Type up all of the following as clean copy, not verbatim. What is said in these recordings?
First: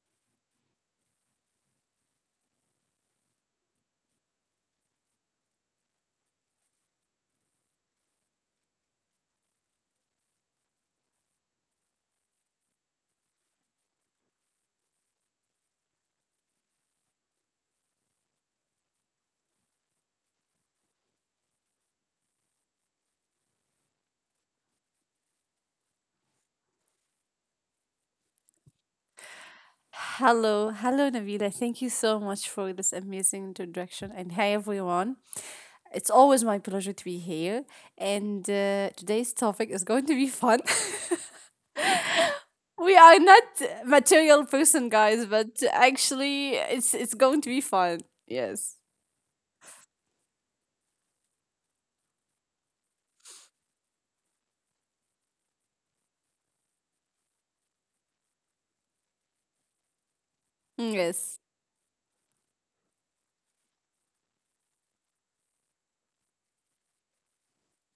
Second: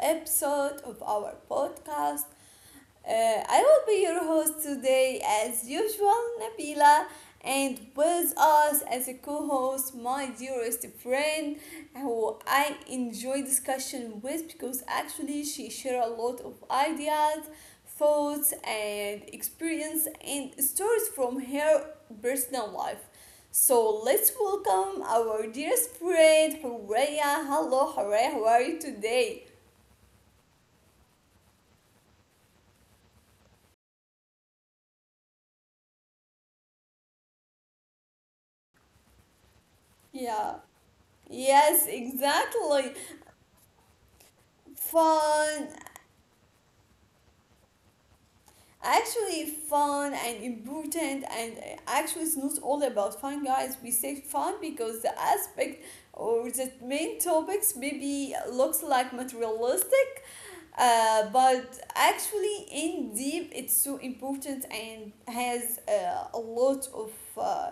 episode of our podcast. I will be your host today, as usual, Nabila, and with us as a co host, my dearest friend, who I enjoy discussion with because actually she share a lot of ideas, thoughts, and experience and stories from her personal life. So let's welcome our dearest friend Horea. Hello, Horea, how are you today? Hello, hello Navila! Thank you so much for this amazing introduction. And hi everyone. It's always my pleasure to be here. And today's topic is going to be fun. Yeah. Yes, We exactly. are not material person guys, but Fun, actually it's going to be fun. Yes. actually fun and important. And actually it's not all about fun, guys. We say fun because the aspect or the main topics maybe looks like materialistic, Mm, yes. But actually in deep it's so important and has a lot of uh,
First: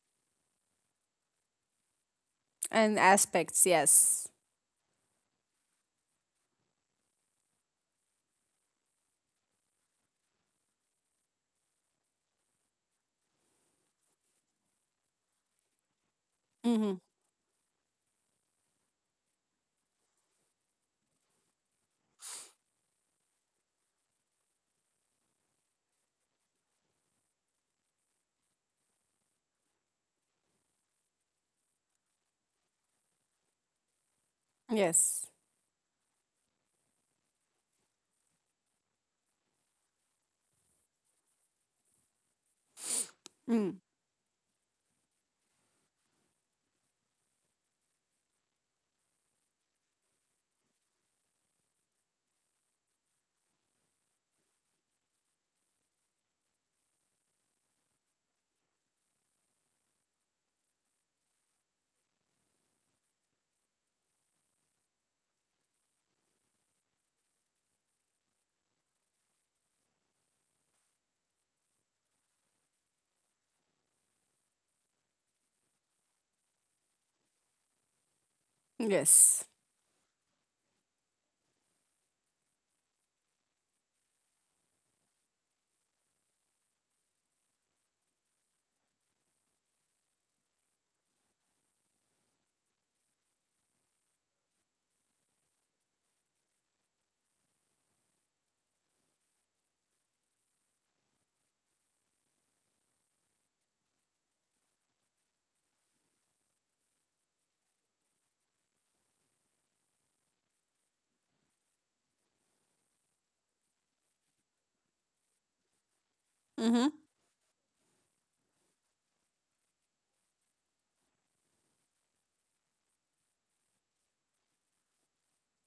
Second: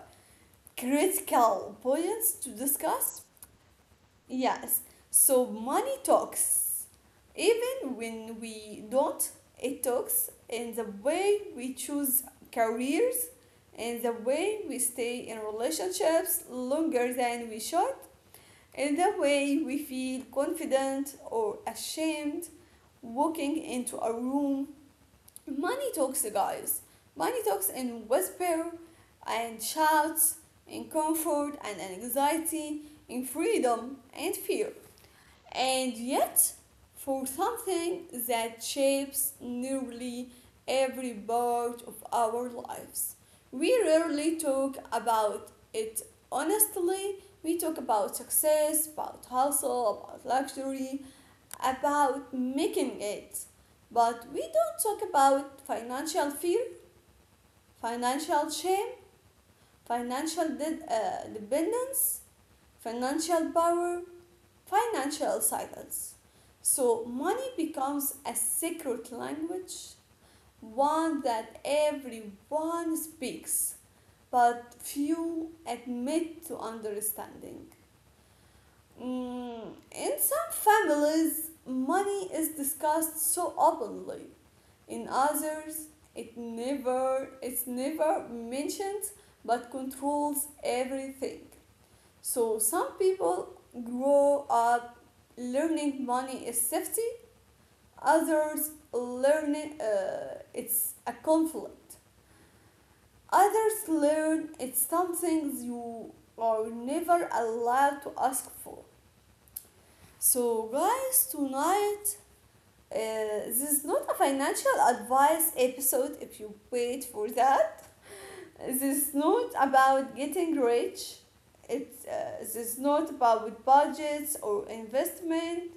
critical points to And discuss. aspects, yes. Yes. So money talks. Even when we don't, it talks in the way we choose careers, in the way we stay in relationships Mhm. longer than we should, in the way we feel confident or ashamed walking into a room. Money talks, guys. Money talks in whisper and shouts, in comfort and anxiety, in freedom and fear, Yes. and yet for something that shapes nearly every part of our lives. We Mm. rarely talk about it honestly. We talk about success, about hustle, about luxury, about making it. But we don't talk about financial fear, financial shame, financial dependence, financial power, financial cycles. So money becomes a secret language, one that everyone speaks but few admit to understanding. Yes. In some families, money is discussed so openly. In others, it's never mentioned but controls everything. So some people grow up learning money is safety, others learn it's a conflict. Others learn it's something you are never allowed to ask for. So, guys, tonight, uh, this is not a financial advice episode if you Mhm. wait for that. This is not about getting rich. This is not about budgets or investment.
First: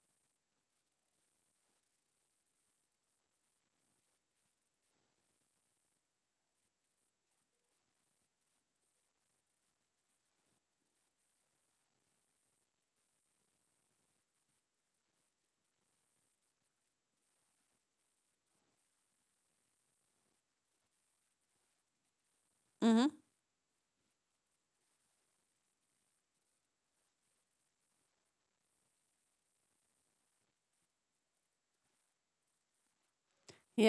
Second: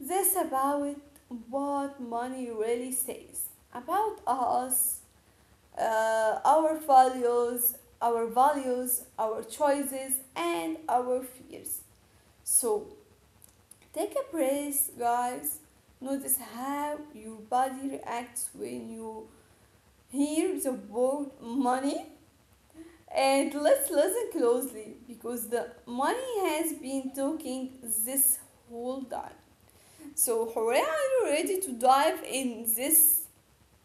This about what money really says about us, uh, our values, our values, our choices, and our fears. So take a breath, guys. Notice how your body reacts when you hear the word money. Mhm. And let's listen closely because the money has been talking this whole time. So, Horea, are you ready to dive in this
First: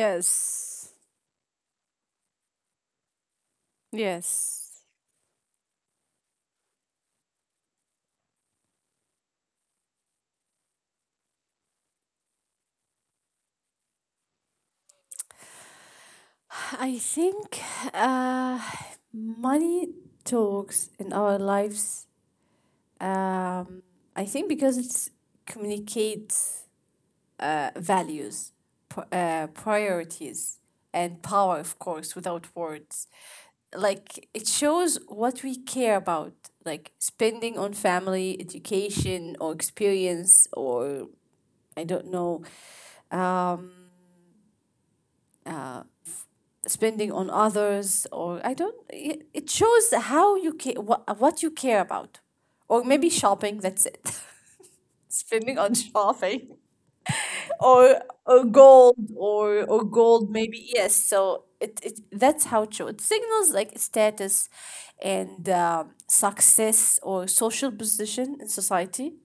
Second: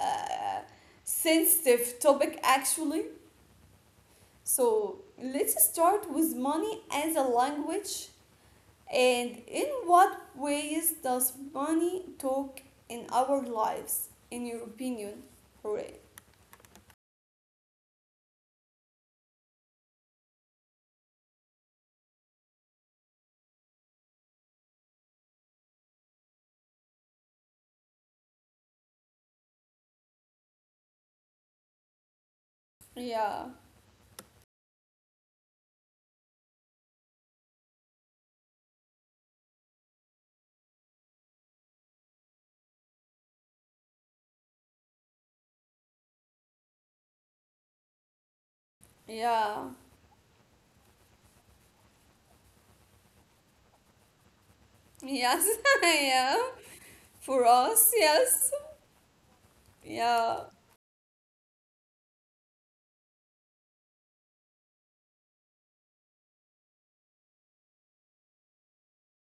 uh, sensitive topic actually? Yes. So, let's start with money as a language and in what ways does money talk in our lives, in your opinion? Horea? I think uh, money talks in our lives. Um, I think because it communicates values, priorities, and power, of course, without words. Yeah, Like it shows what we care about, like spending on family, education, or experience, or I don't know. Um, Spending on others, or I don't It it yeah, shows how you care, what you care about, or maybe shopping, that's it. yes, Spending on yeah. shopping. For us, or yes, or gold, or gold yeah, maybe, yes. So it that's how it shows, it signals like status and success, or social position in society.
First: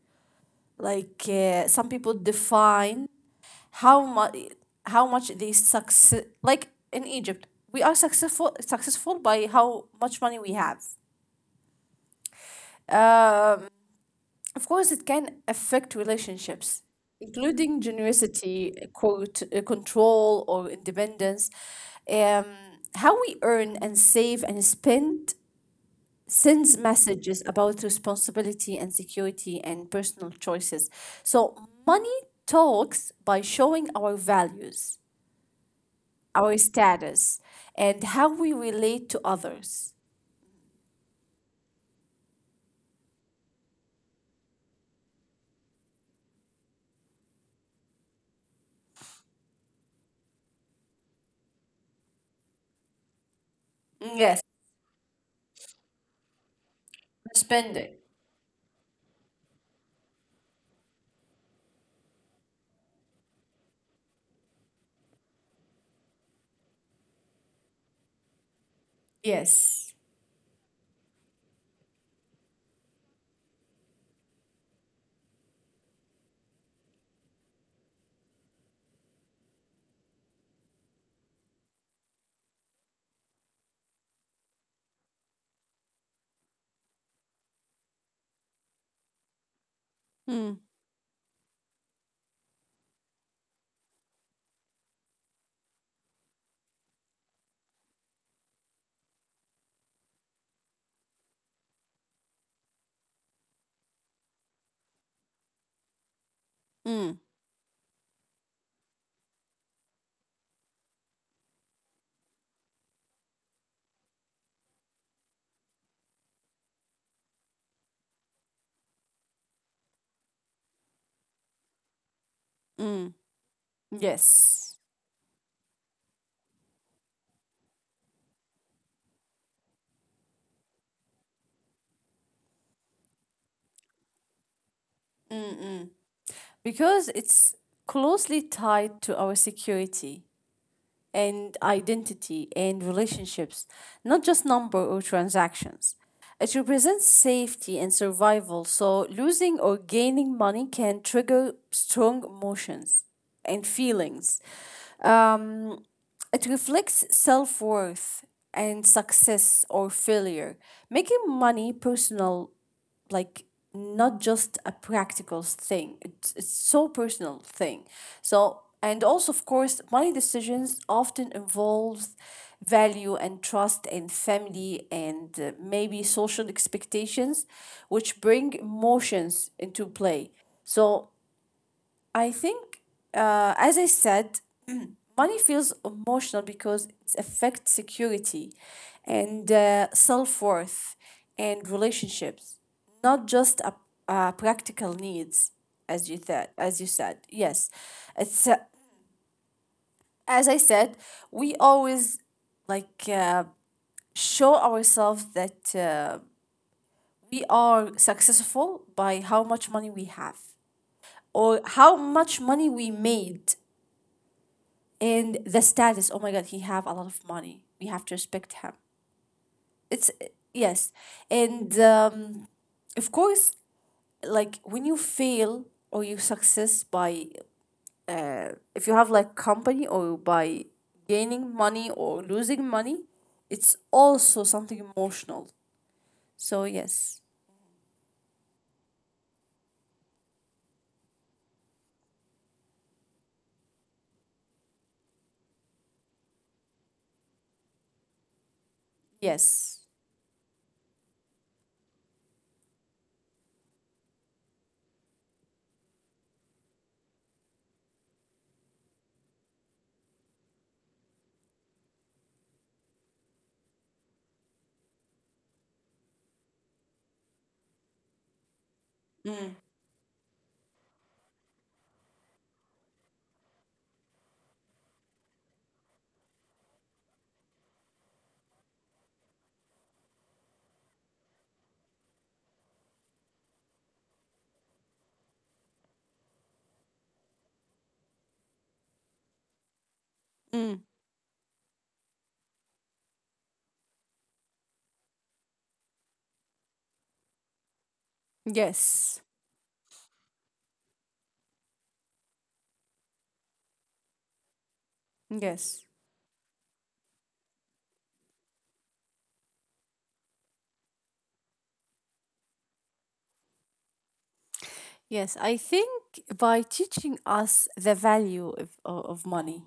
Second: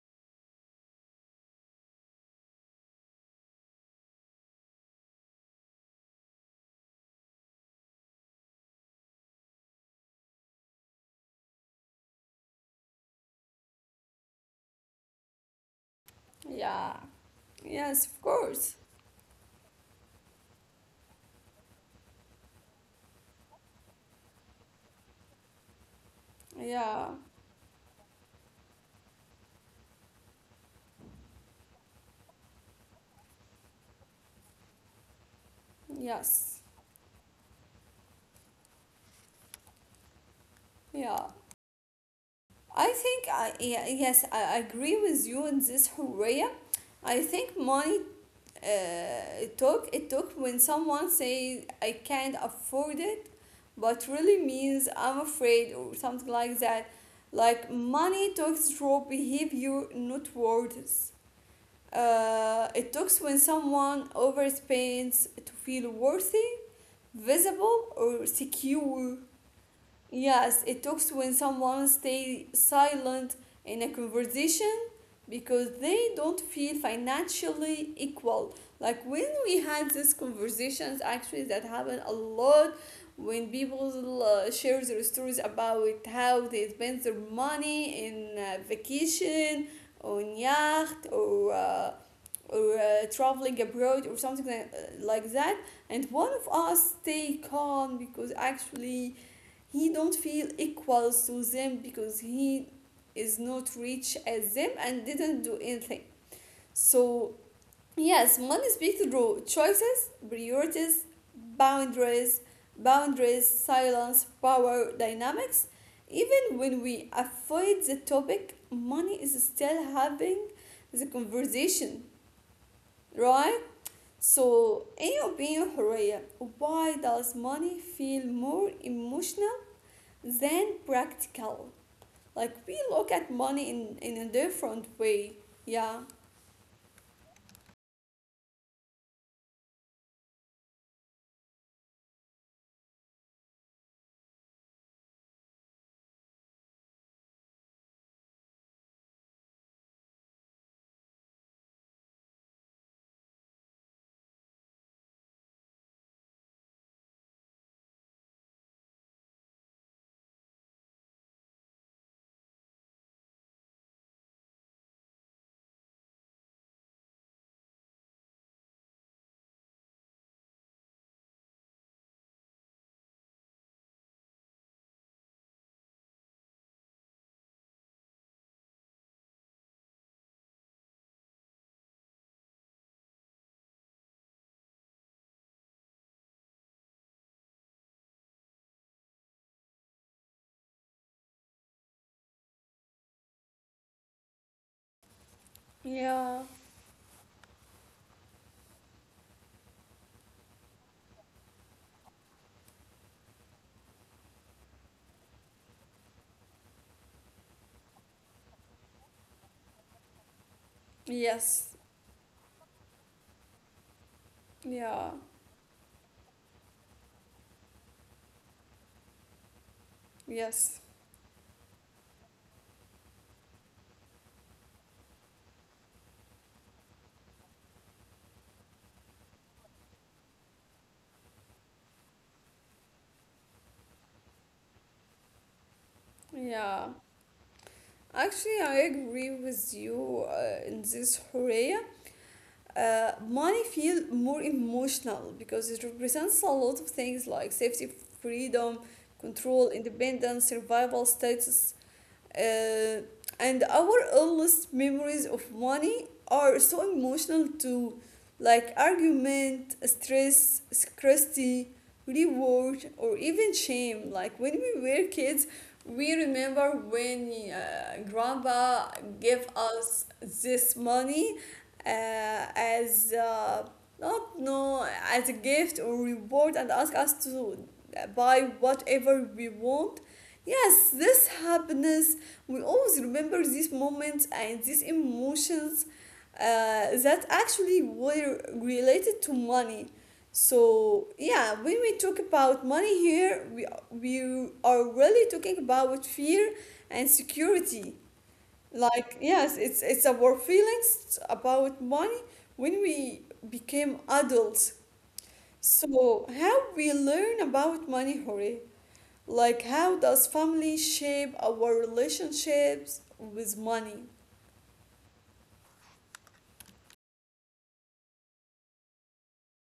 Like some people define how much they success. Like in Egypt, we are successful by how much money we have. Of course, it can affect relationships, yeah, including yes, of course, generosity, quote, control or independence. Um, how we earn and save and spend sends yeah, messages about responsibility and security and personal choices. So money talks by showing our values, yes, our status, and how we relate to others. yeah. I think I yeah, yes, I agree with you in this, Horea. I think money, it took when someone say I can't afford it, but really Yes, means I'm afraid or something like that. Like spending. money talks through behavior, not words. It talks when someone overspends to feel worthy, visible, or secure. Yes. Yes, it talks when someone stay silent in a conversation because they don't feel financially equal. Like when we had these conversations, actually, that happened a lot when people share their stories about how they spend their money in vacation, on Mm, yacht, or traveling abroad or something like that, and one of us stay calm because actually he don't feel equals to them because he is not rich as them and didn't do anything. So mm, yes, money speaks through choices, priorities, boundaries boundaries, silence, power dynamics. Even when we avoid the topic, money is still having the conversation. mm. Right? So Yes. in your opinion, Horea, why does money feel more emotional than practical? Like we look at money in a different way. Yeah. Because it's closely tied to our security, and identity and relationships, not just number or transactions. It represents safety and survival, so losing or gaining money can trigger strong emotions and feelings. Um, it reflects self worth and success or failure, making money personal. Like not just a practical thing, it's so personal thing. So and also of course money decisions often involves value and trust and family and maybe social expectations which bring emotions into play. So I think, as I said, money feels emotional because it affects security and self worth and relationships, not just a practical needs, as you Yeah. said. As you said, yes, it's as I said. We always like show ourselves that we are successful by how much money we have, or Yes. how much money we made. Yeah. And the status, oh my god, he have a lot of money, we have to respect him, it's, Yes. yes. And of course, like when you fail or you success by, uh, if you have like company, or by gaining money or losing money, it's also something emotional. So Yeah. yes, Actually, I agree with you in this, Horea. Money feel more emotional because it represents a lot of things like safety, freedom, control, yes. independence, survival, status, uh, and our earliest memories of money are so emotional too, like argument, stress, scarcity, reward, or even shame. Like when we were kids, we remember when grandpa gave Mm, us this money, uh, as not no as a gift or reward, and ask us to buy whatever we want. Yes, this happiness, we always remember these moments and these emotions that actually were related to money. mm. So yeah, when we talk about money here, we are really talking about fear and security. Like Yes. yes, it's our feelings about money when we became adults. Yes. So, how we learn about money, Hori? Like, how does family shape our relationships with money? Yes, I think by teaching us the value of money,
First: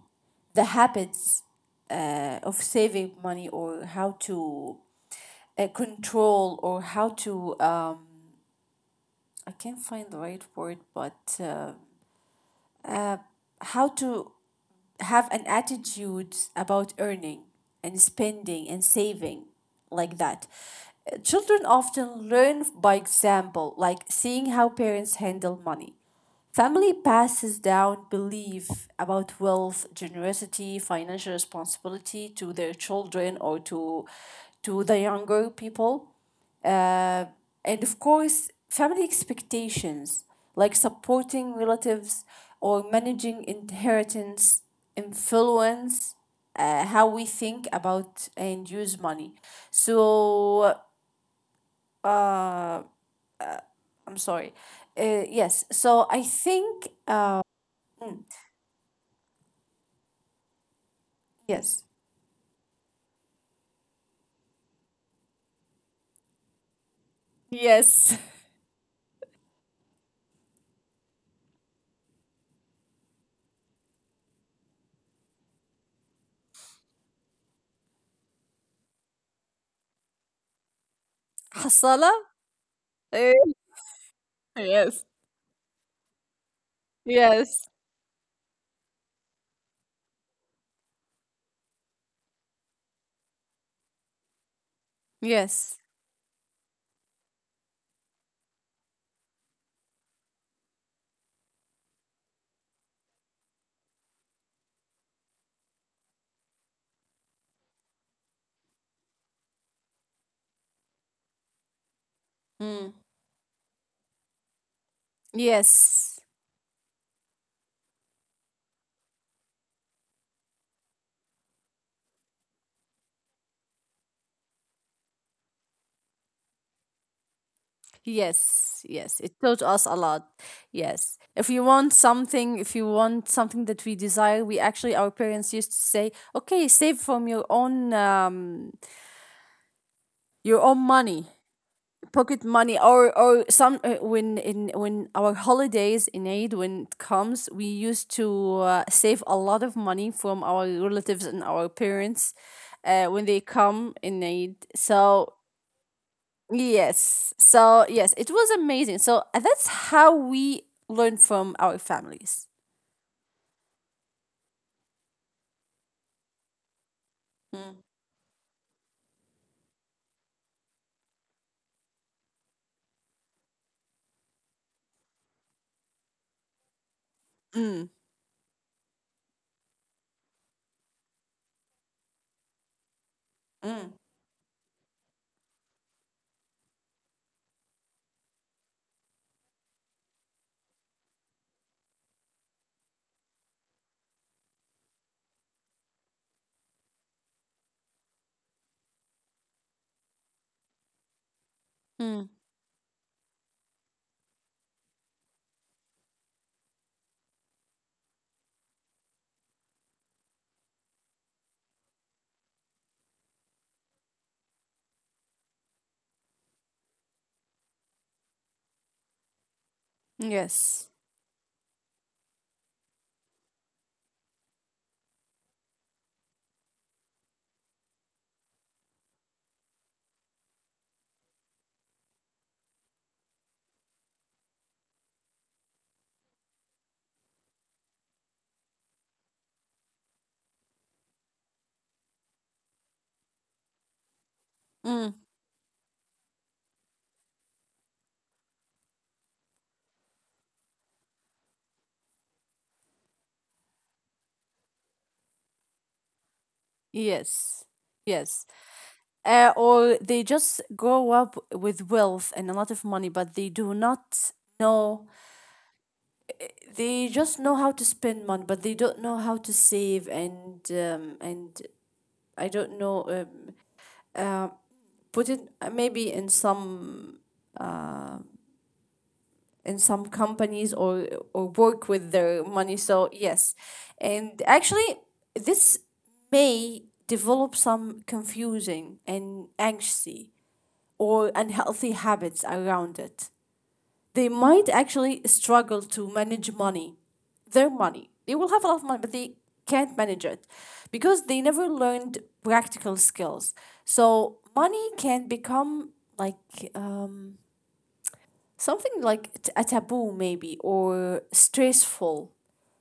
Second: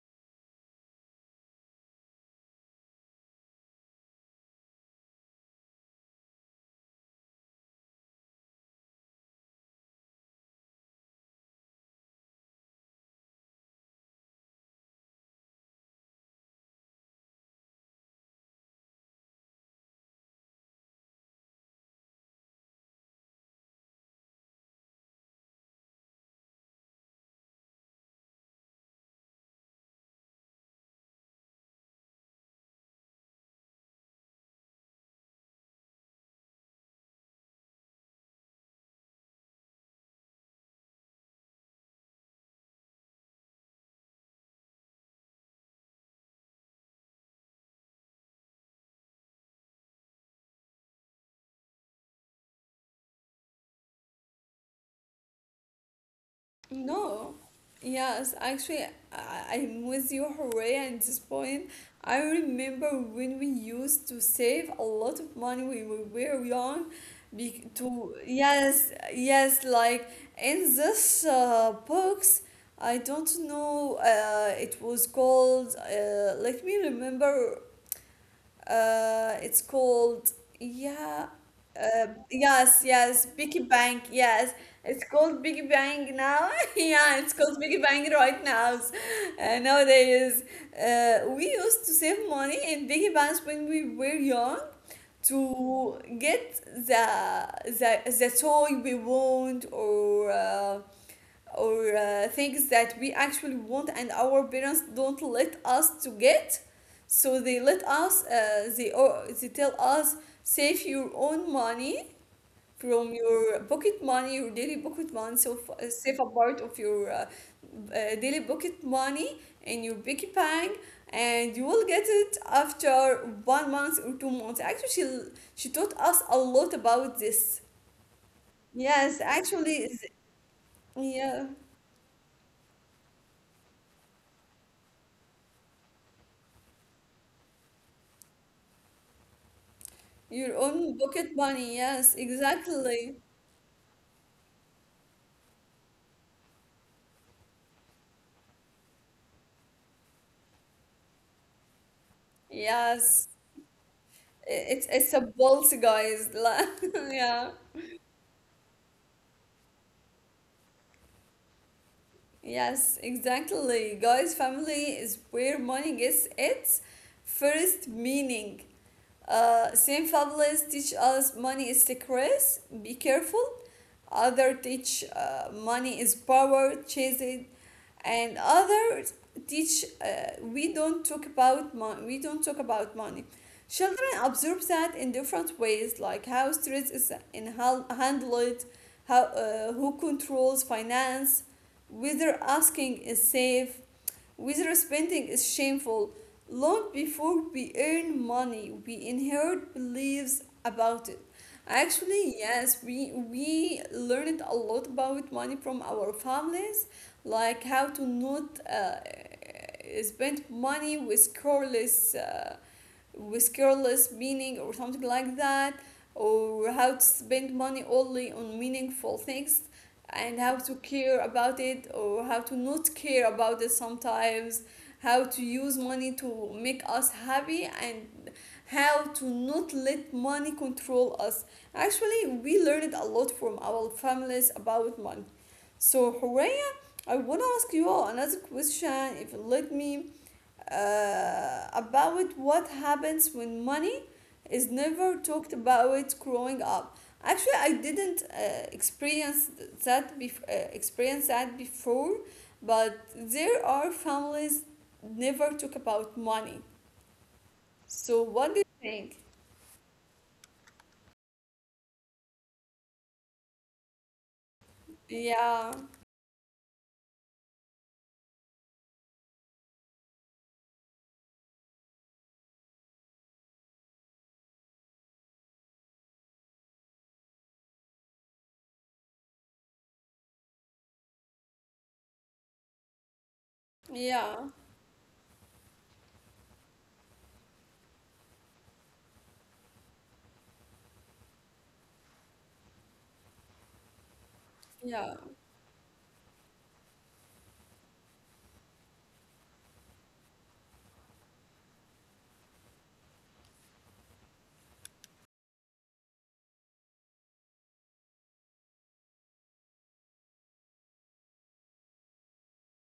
the habits of saving money, or how to control, or how to, I can't find the right word, but uh, how to have an attitude about earning and spending and saving like that. Children often learn by example, like seeing how parents handle money. Family passes down belief about wealth, generosity, financial responsibility to their children, or to the younger people. And of course, family expectations like supporting relatives or managing inheritance influence how we think about and use money. So, uh, I'm sorry. Yes, so I think, No. um, Yes, actually, I'm with you, Hooray, at this point. yes. I remember when we used to save a lot of money when we were young. Be- Yes. to Yes, yes, like in this books, I don't know. It was called. Let me remember. It's called Yeah, حصالة. yes, yes, Eh, Biggie Bang. Yes, yes. it's called Biggie Bang now. Yeah, it's called Yes. Biggie Bang right now. Nowadays, we used to save money in Biggie Bangs when we were young Yes. to get the toy we want. Or things that we actually want and our parents don't let us to get, so they let us, they tell us save your own money Mm. from your pocket money, your daily pocket money. So, Yes. save a part of your daily pocket money in your piggy bank, and you will get it after 1 month or 2 months. Actually she taught us a lot about this. Yes, yes, yes it taught us actually a is- lot. Yes. If yeah. you want something, if you want something that we desire, we actually our parents used to say, "Okay, save from Your your own own money, pocket money, yes, pocket money, or exactly. Some when our holidays in Eid when it comes, we used to save a lot of money from our relatives and our parents when Yes, they come in Eid." I- it's a So bolt, guys. La- yes. Yeah, So yes, it was amazing. So that's how we learn from our families. yes, exactly. Guys, family is where money gets its Mm. first meaning. Same families teach us money is secrets. Be careful. Others teach money is power, chase it, Mm. and others teach we don't talk about money. We don't talk about money. Mm. Children absorb that in different ways, like how stress is in how handled, how who controls finance, whether asking is safe, whether spending is shameful. Long before we earn money, we inherit beliefs about it. Mm. Actually, yes, we learned a lot about money from our families, like how to not spend money with careless, with careless meaning or something like that, or how to spend money only on meaningful things, and how to Yes. care about it, or how to not care about it sometimes, how to use money to make us happy, and how to not let money control us. Actually, we learned a lot from our families about money. So Horea, I want to ask you all another question if you let me, about what happens when money is Mm. never talked about growing up. Actually, I didn't experience that before, but there are families never talk about money. Yes. So Yes. what do you think? Or they just grow up with wealth and a lot of money, but they do not know. Yeah, They just know how to spend money, but they don't know how to save and I don't know. Put it maybe in some companies, or work with their money. So yes, and yeah, actually this may develop some confusing and anxiety, or unhealthy habits around it. They might actually yeah, struggle to manage money, their money. They will have a lot of money, but they can't manage it because they never learned practical skills. So money can become like, something like a taboo, maybe, or stressful,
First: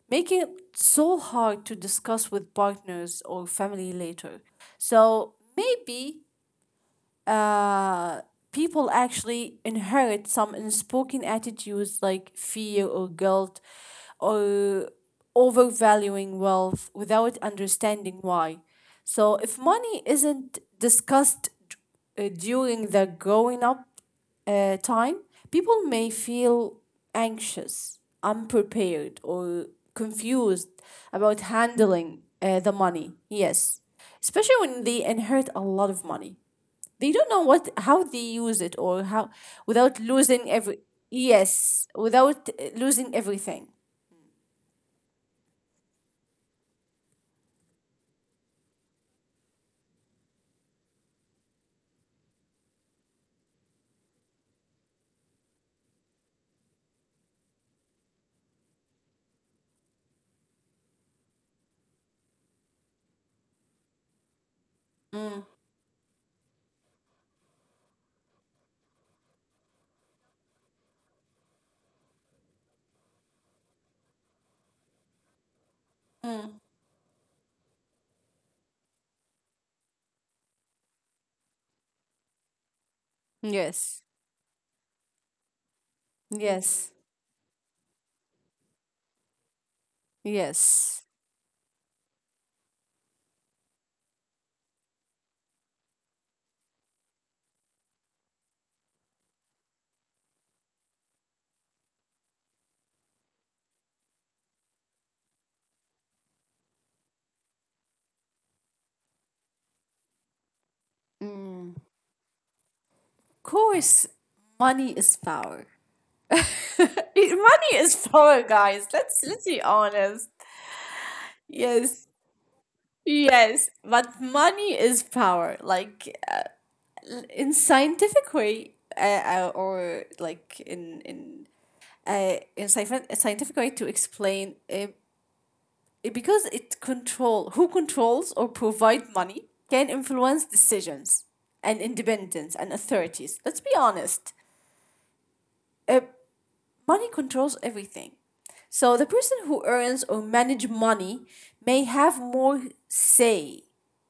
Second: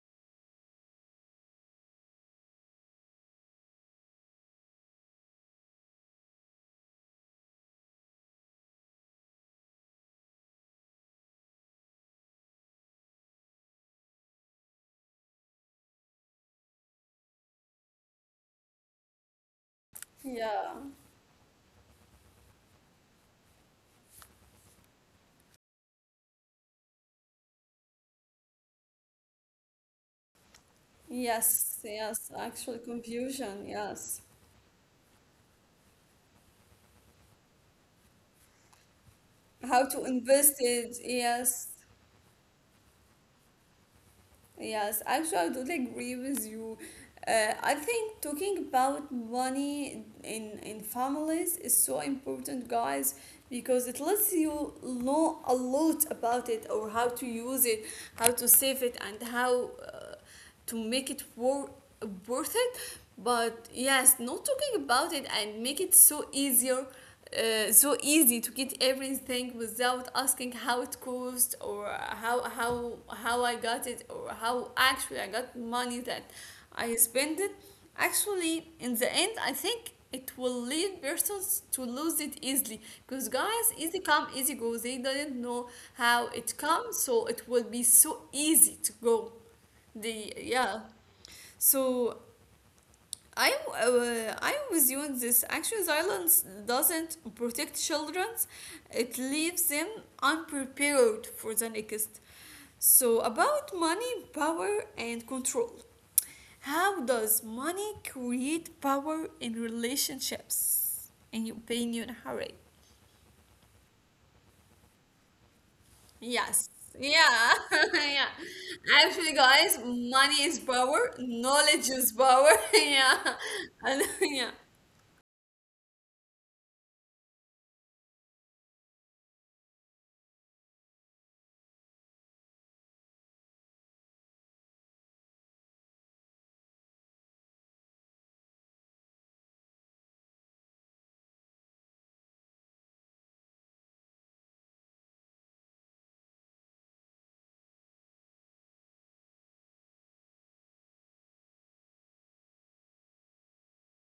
making it so hard to discuss with partners or family later. So maybe uh, people actually inherit some unspoken attitudes like fear or guilt, or overvaluing wealth without understanding why. So, if money isn't yeah. discussed during the growing up time, people may feel anxious, unprepared, or confused about Yes, handling yes. The Actual money. confusion. Yes, Yes. especially when they inherit a lot of money, they don't know what how they use it, or how How without to losing invest every, it? Yes. yes, without losing everything. Yes, actually, I totally agree with you. I think talking about money in families is so important, guys, because it lets you know a lot about it, or how to use it, how to save it, and how to make it worth it. But yes, not talking about it Mm. and make it so easier, so easy to get everything without asking how it cost, or how I got it, or how actually I got money that Mm. I spent it. Actually, in the end, I think it will lead persons to lose it easily because, guys, easy Yes, come, easy go. They didn't know how it yes, comes, so it will be so easy to go. The yeah. yes. So I am with you on this. Actually, silence doesn't protect children; it leaves them unprepared for the next. So about money, power, and control. How does money create power in relationships? In your opinion, Harry? Of course money is power. Yes. Yeah. Money is Yeah. power guys, let's Actually, let's be guys, honest. money is power, knowledge Yes, is power. Yeah. yes. And, But yeah. money is power, like in scientific way, or like in scientific way to explain, it-, because it control who controls or provide money can influence decisions and independence and authorities. Let's be honest. Uh, Money controls everything. So the person who earns or manage money may have more say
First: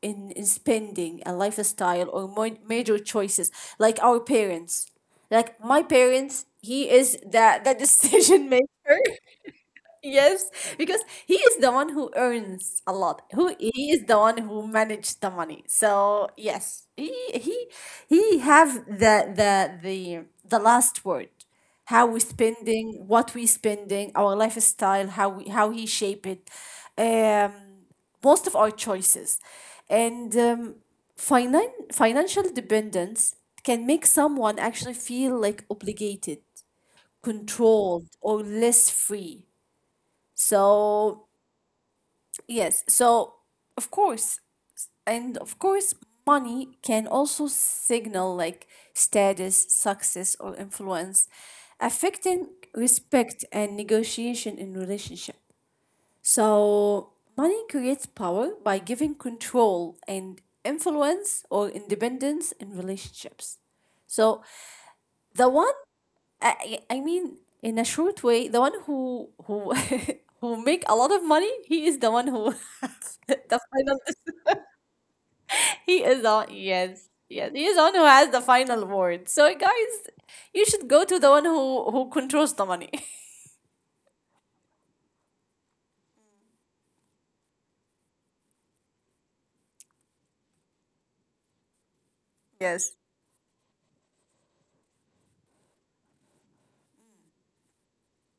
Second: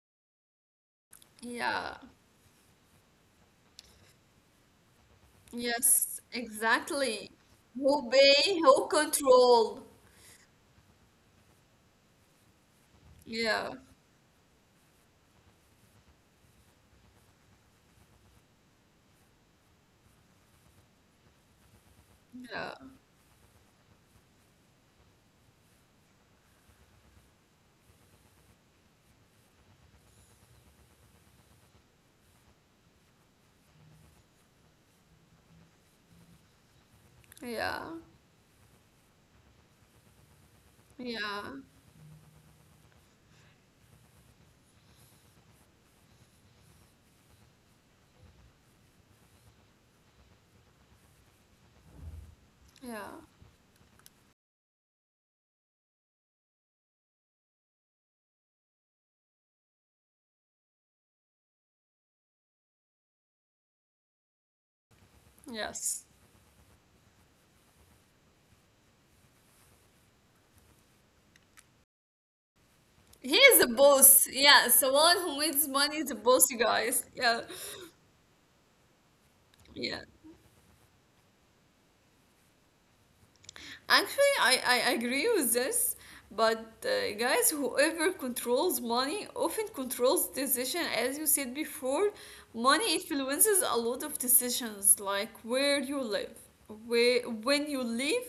in spending and Yeah. lifestyle, or major choices, like our parents. Like my Yes, parents, he is exactly. That Who decision pay, maker. who control. Yes, because he is the one who earns a lot. Who Yeah. he is the one who managed the money. So yes, he he have the last word. How we Yeah. spending, what we spending, our lifestyle, how we how he shape it, um, most of our choices, and financial dependence can make someone actually feel like obligated, Yeah. controlled, or less free. So, Yeah. yes, so of course, and of course, money can also signal like status, success, or influence, affecting Yeah. respect and negotiation in relationship. So, money creates power by giving control and influence or independence in relationships. So, the one, Yes. I mean, in a short way, the one who who make a lot of money, he is the one who has He the is a final. boss. Yeah. So one who makes He money is a is on. boss, you guys. Yes, Yeah. yes, he is the one who has the final word. So, guys, Yeah. you should go to the one who controls the money. Actually, I agree with this, but guys, whoever controls money often controls decision. As you said before, money Yes. influences a lot of decisions, like where you live, where when you live,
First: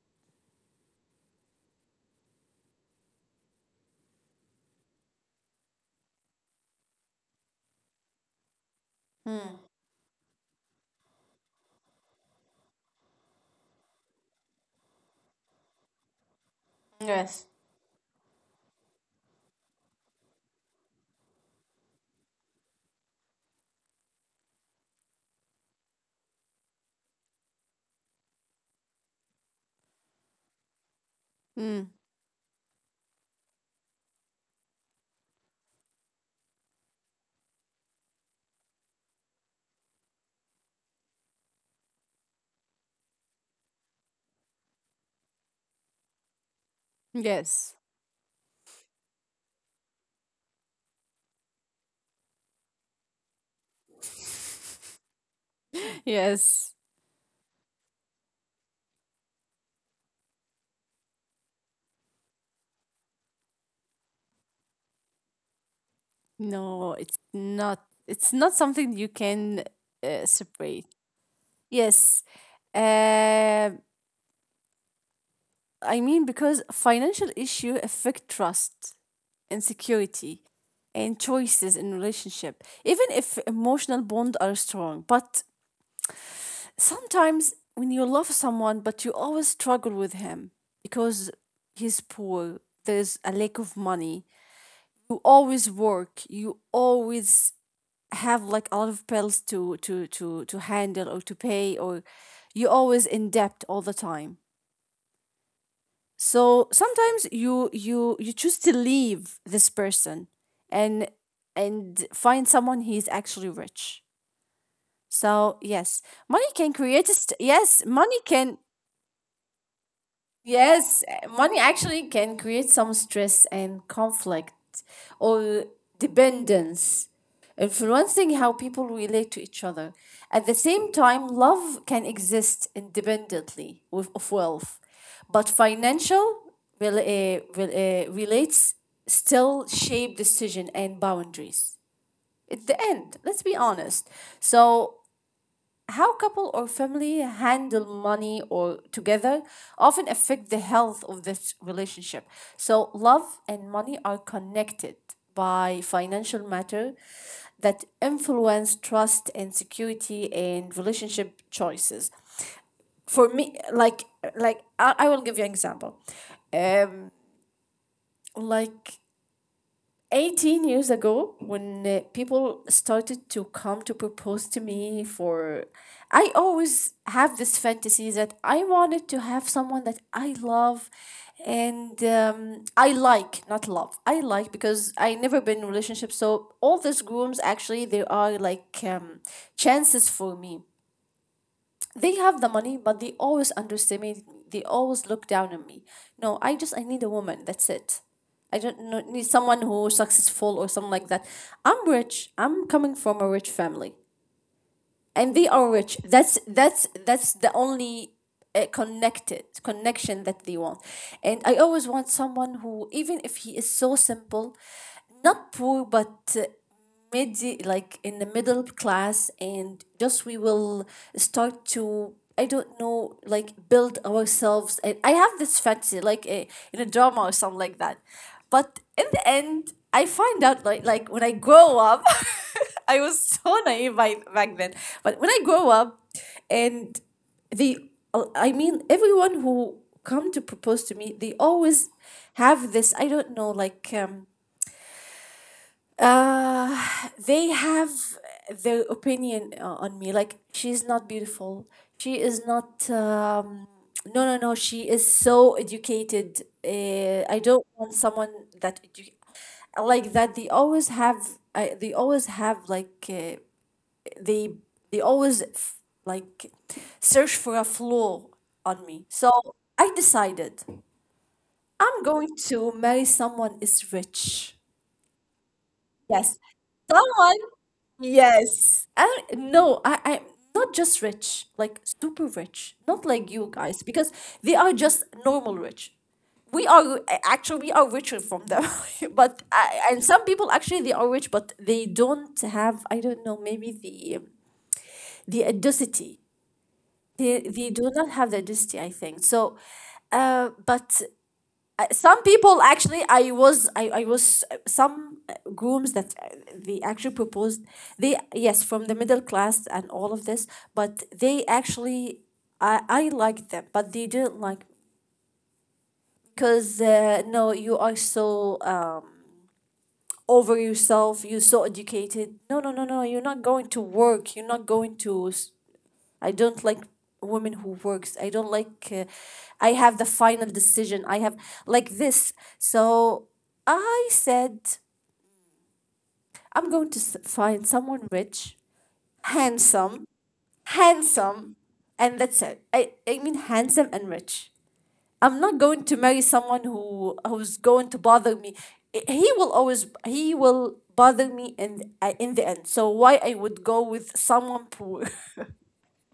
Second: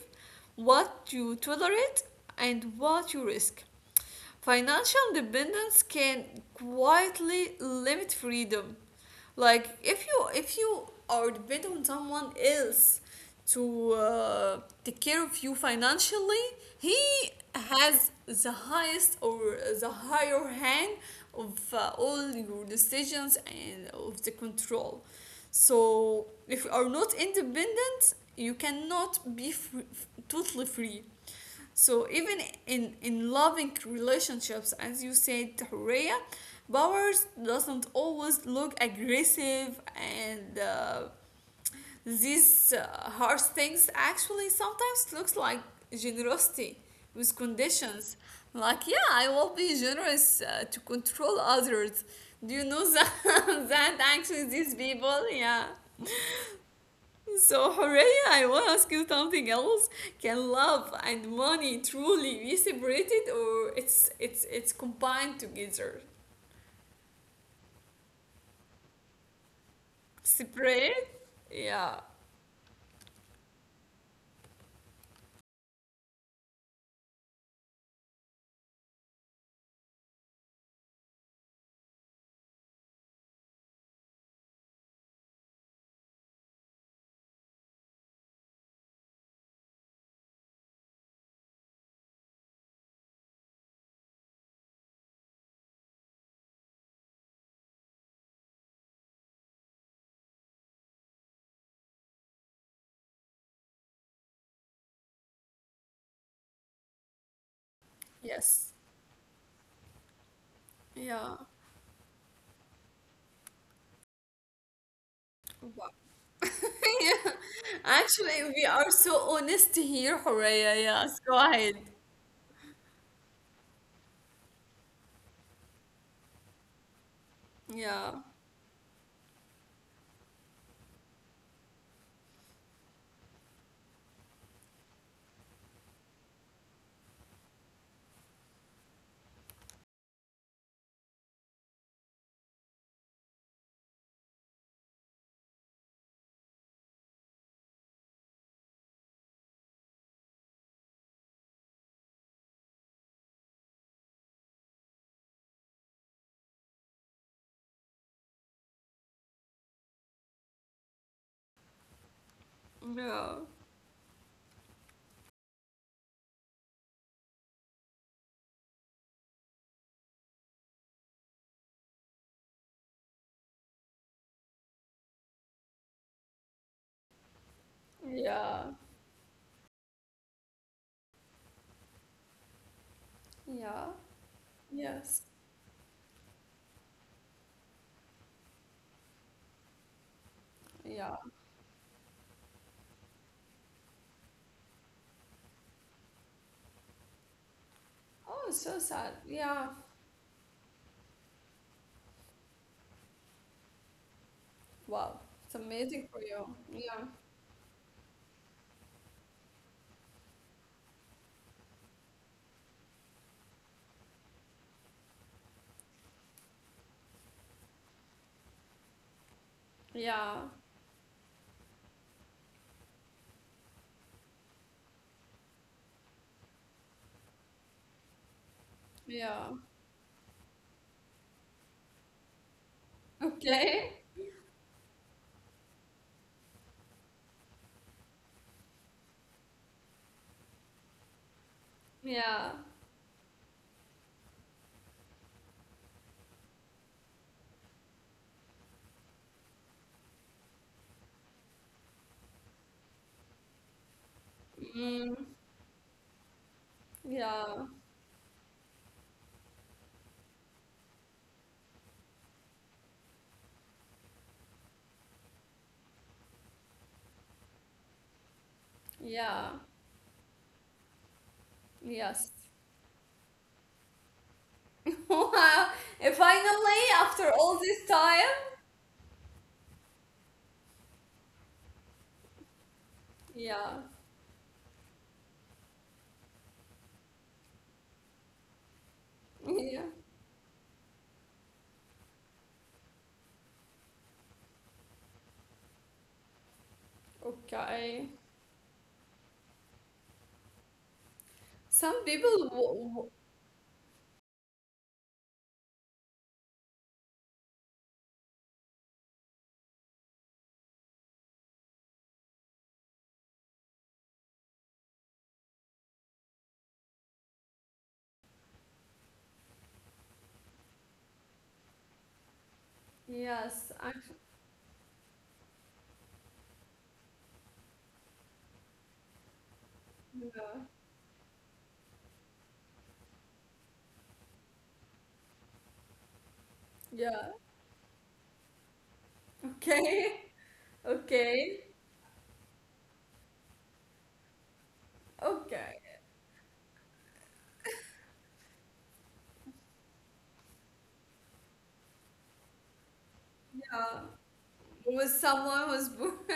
what you tolerate, and what you risk. Financial dependence can quietly limit freedom. Like if you are dependent on someone else to take care of you financially, he Yes. has the highest or the higher hand of all your decisions and of the control. So if you are not independent, you cannot be totally free. Mm, So even in loving relationships, as you said, Horea, Bowers doesn't always look aggressive, and these harsh things actually sometimes looks like generosity with yes. conditions. Like, yeah, I will be generous to control others. Do you know that? That actually these people, yeah. Yes. So, Horea, I want to ask you something else. Can love and money truly be separated, or it's combined together? No, it's not. It's not something you can Separate? separate. Yeah. Yes. Uh, I mean, because financial issue affect trust, insecurity, and choices in relationship. Even if emotional bond are strong, but sometimes when you love someone, but you always struggle with him because he's poor. There's a lack of money. You always work. You always have like a lot of bills to handle or to pay, or you always in debt all the time. So sometimes you Yes. choose to leave this person, and Yeah. Find someone who is actually rich. So Wow. yes, money can create yeah. a yes, money Actually, we can. are so honest here, Horea. Yes. Yes, Go ahead. money actually can create some stress and conflict or dependence, Yeah. influencing how people relate to each other. At the same time, love can exist independently of wealth, but financial relates still shape decision and boundaries. At the end, let's be honest. So how couple or family handle money or together often affect the health of this relationship. So love and money are connected by financial matter that influence trust and security and relationship choices. Yeah. For me, like, I will give you an example. um like 18 years ago, when people started to come to propose to me, for I always have this fantasy that Yeah. I wanted to have someone that I love. And I like, not Yeah. love, I like, because Yes. I never been in a relationship. So all these grooms actually there are like, chances for me. Yeah. They have the money, but they always underestimate me, they always look down on me. No, I just, I need a woman, that's it. Oh, it's so I don't sad. know, need Yeah. someone who's successful or something like that. I'm rich, I'm coming from a rich family, Wow. It's and they are amazing rich. for you. That's Yeah. The only connected connection that they want. And I always want someone who, even if he is so simple, not poor but, mid, like in the middle class, and Yeah. just we will start to, I don't know, like build ourselves. And I have this fantasy like a, in a drama or something like that, but in the Yeah. end I find out like, when I grow up I was so Okay. naive by, back then. But when I grow up, and they, I mean, everyone who come to propose to me, they always Yeah. have this. I don't know, like they have their opinion on me. Like she's not beautiful. She is not. No, no, no. She Mm. is so educated. I Yeah. don't want someone that edu- like that. They always have. They always have like. They they always f- like search for a flaw on me. So Yeah. I decided I'm Yes. going to marry someone is rich. Wow. And Yes, finally, after someone. all this time. Yes, I not just rich, like super rich, not like you Yeah. guys because they are just normal rich. We are actually we are richer from them, but Yeah. And some people actually they are rich, but they don't have I don't know maybe the audacity. They do Okay. not have the density, I think. So, uh, but Some uh, people. Some people actually, I was some grooms that they actually proposed. They yes, from the middle class and all of this, but they actually, I liked them, but they didn't like me. Because no, you are so over yourself. You're so educated. No, no, no, no. You're not Yes. going to work. You're not going to s- I don't like women who works. I don't like. I have the final decision. I have like this. So I said I'm going to yeah. Find someone rich, Okay. handsome, Okay. handsome, and that's it. I mean handsome and rich. I'm Okay. not going to marry someone who's going to bother me. He will always he will bother me in the end. So why I would go Yeah. with someone With poor? someone who's born.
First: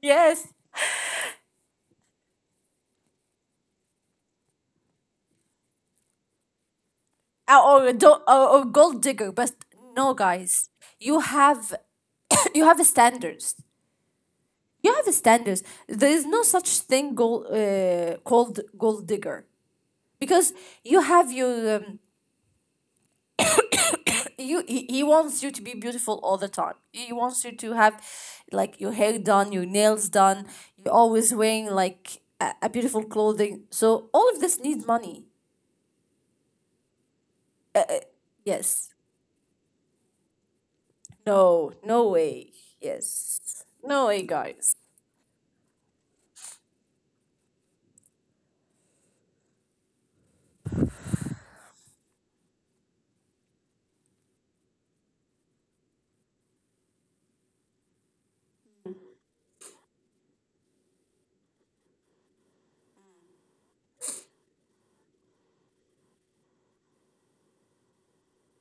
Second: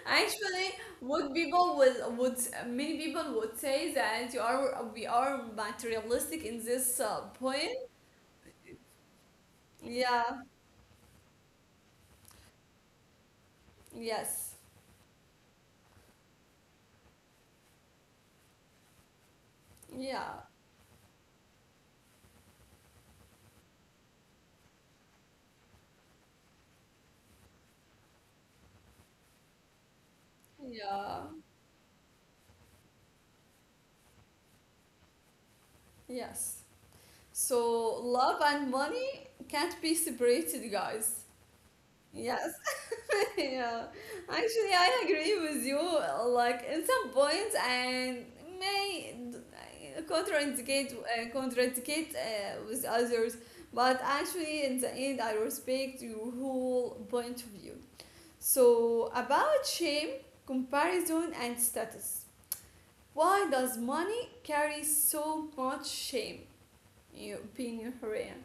yes, Actually, what people would many people would say that you are we are materialistic in this point. or or gold digger, but no Yeah, guys, you have you have standards. yes, You have standards. There is no such thing gold, called gold digger, because yeah, you have your you he wants you to be beautiful all the time. He wants you to have like your hair done, your nails done. You're always yeah, wearing like a beautiful clothing, so all of this needs money. yes. So love Yes, and money can't be separated, guys. no, no way. Yes, Yes, yeah. no way guys. Actually, I agree with you. Like in some points, and may contraindicate contradicate with others, but actually, in the end, I respect your whole point of view. So about shame, comparison, and status. Why does money carry so much shame? You being a Korean.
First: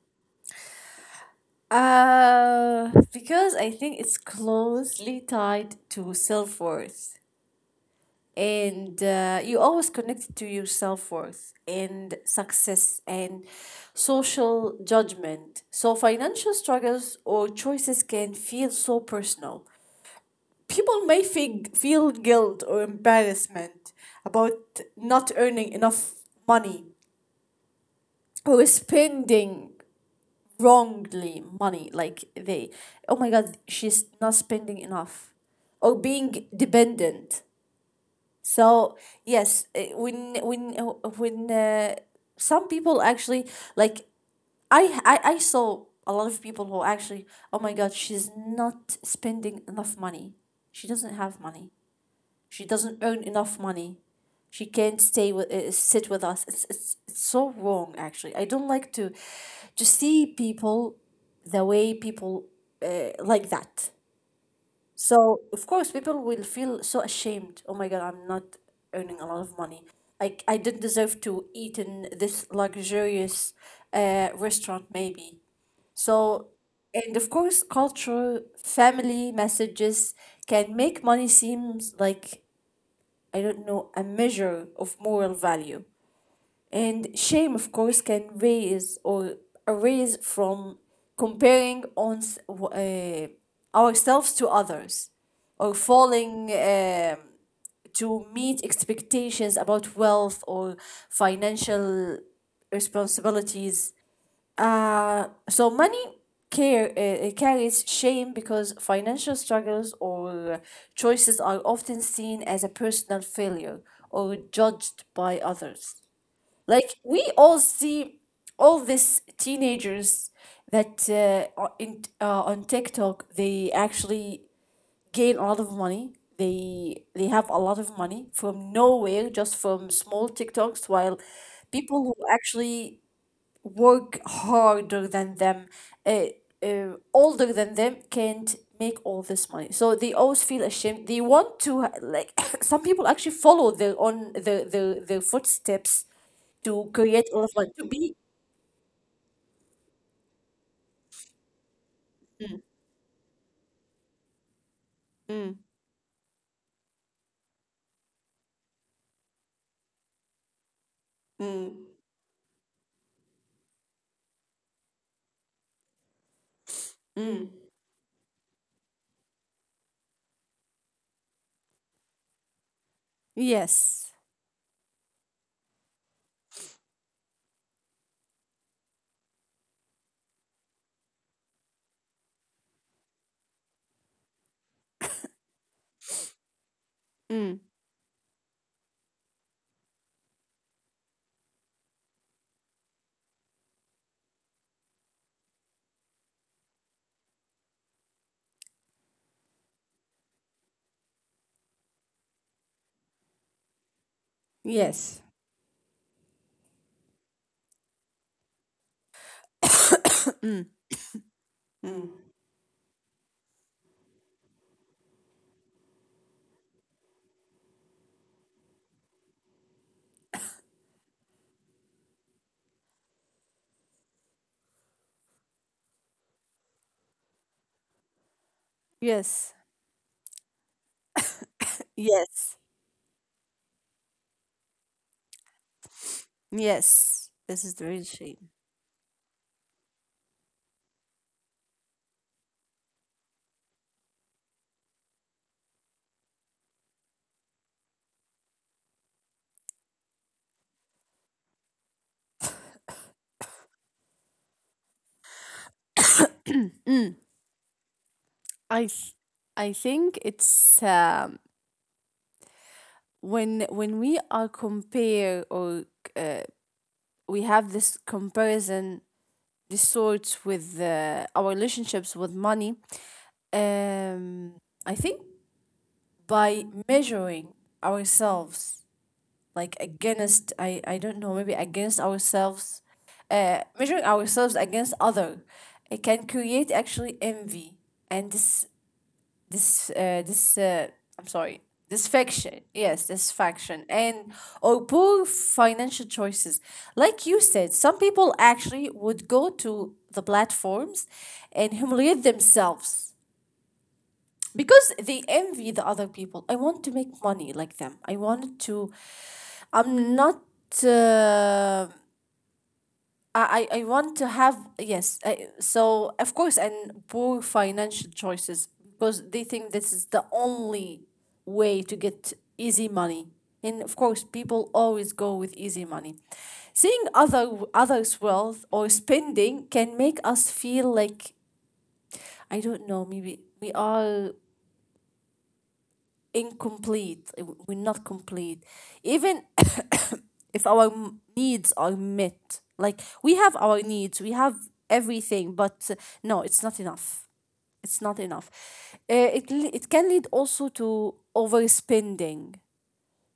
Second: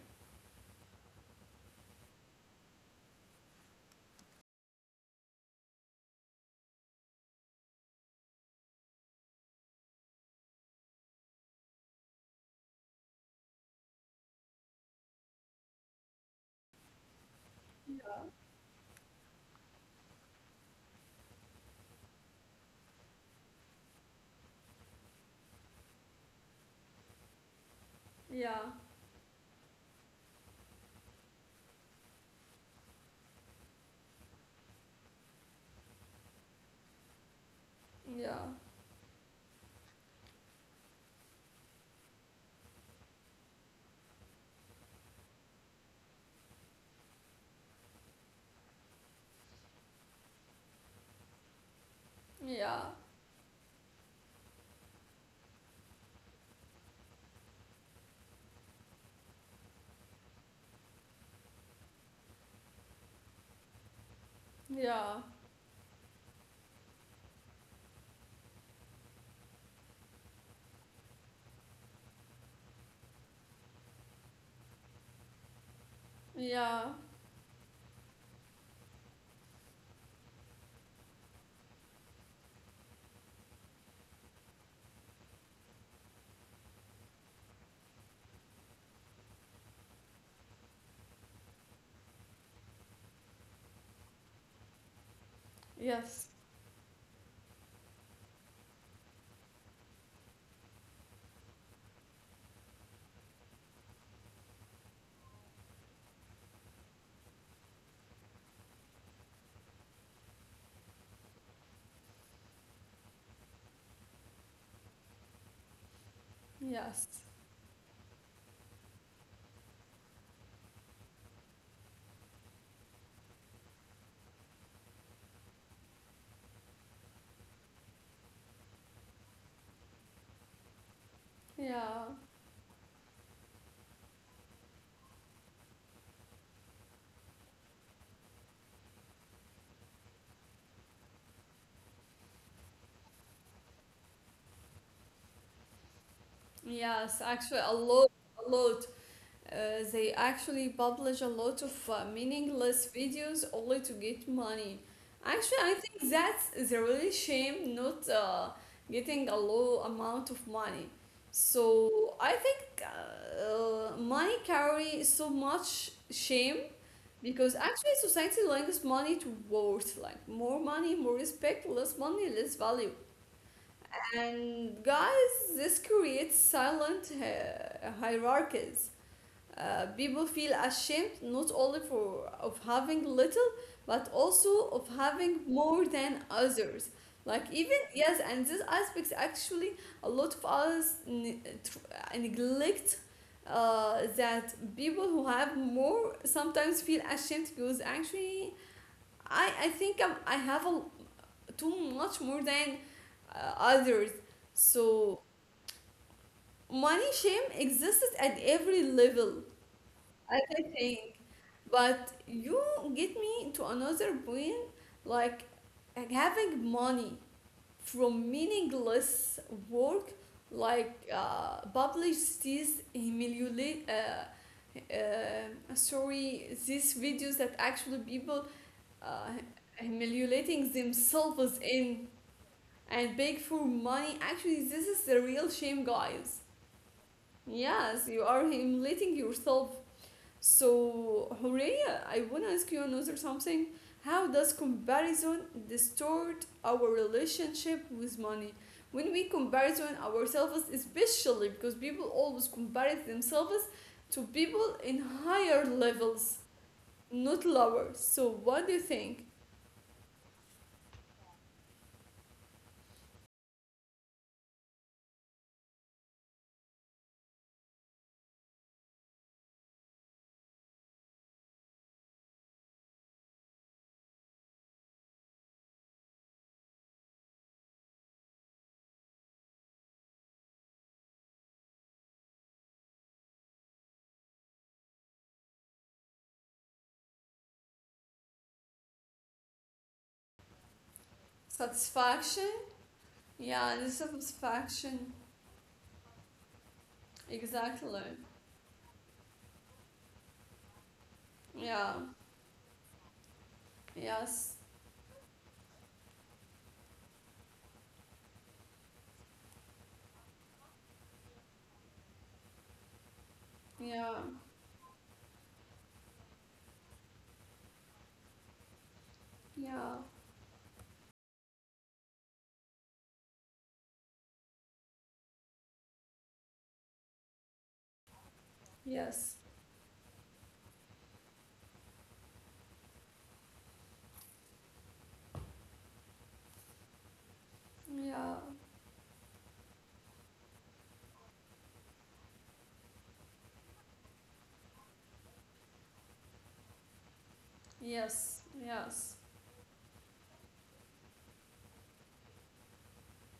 Because I think it's closely tied to self worth, and you always connect to your self worth and success and social judgment. So financial struggles or choices can feel so personal. People may feel guilt or embarrassment about not earning enough money, Yeah, or spending wrongly money, like they, oh my god, she's not spending enough, or being dependent. yeah, So yes, when some people actually like, I saw a lot of people who actually, oh my god, she's not spending enough money, she doesn't have money, she yeah, doesn't earn enough money. She can't stay with sit with us. It's it's so wrong actually. I don't like to see people the way people like that. yeah, So of course people will feel so ashamed. Oh my god, I'm not earning a lot of money. I didn't deserve to eat in this luxurious restaurant maybe. So, yeah, and of course culture, family messages can make money seems like I don't know, a measure of moral value. And shame, of course, can raise or arise from comparing on s- w- uh, ourselves to others, or yes, falling um, to meet expectations about wealth or financial responsibilities. So money care carries shame because financial struggles or choices are often seen as a personal failure, or judged by others. Like yes, we all see all these teenagers that on TikTok they actually gain a lot of money. They have a lot of money from nowhere, just from small TikToks, while people who yeah, actually work harder than them, uh, older than them, can't make all this money. So they always feel ashamed. They want to like some people actually follow their own their footsteps to create yes. a lot of Actually, money a to be. lot, a lot. They actually publish a lot of meaningless videos only to get money. Actually, I think that's is a really shame not getting a low amount of money. Mm, So I think money carry so much shame mm. because actually society links money to worth, like more money, more respect, less money, less value. Yes. And guys, this creates silent hierarchies, people feel ashamed not only for of having little but also of having more than others, like Mm. even yes, and this aspect actually a lot of us neglect that people who have more sometimes feel ashamed because actually I think I have a, too much more than others, so Yes. money shame exists at every level, other thing. But you get me to another point, like having money from meaningless work, like publicities humiliate. Sorry, these videos that actually people uh, Yes. humiliating themselves in Yes. and beg for money. Actually, this is the real shame, guys. Yes. This is the real Yes, you shame. are humiliating yourself. So, Horea, I want to ask you another something. How does comparison distort our relationship with money? When we comparison ourselves, especially because people always compare themselves to people in higher levels, not lower. So, what do you I th- think? I think it's when we are compare or we have this comparison this sort with our relationships with money. Um i think by measuring ourselves like against I don't know, maybe against ourselves, measuring ourselves against other, it can create actually envy, and this I'm sorry, this Satisfaction? faction. Yes, this Yeah, faction. the And or satisfaction. poor financial choices, like you said, some Exactly. people actually would go to the platforms and Yeah. humiliate themselves Yes. because they envy the other people. I want to make money like them. I wanted to. I'm not uh, I, I I Yeah. want to have. Yes, I, so of course, and poor financial choices, because they think Yeah. this is the only way to get easy money, and of course people always go with easy money. Seeing other others wealth or Yes. spending can make us feel like I don't know, maybe we are incomplete. We're not Yeah. complete. Even if our needs are met, like we have our needs, we have everything, but no, it's not enough. It's not Yes. enough. Yes. It it can lead also to overspending,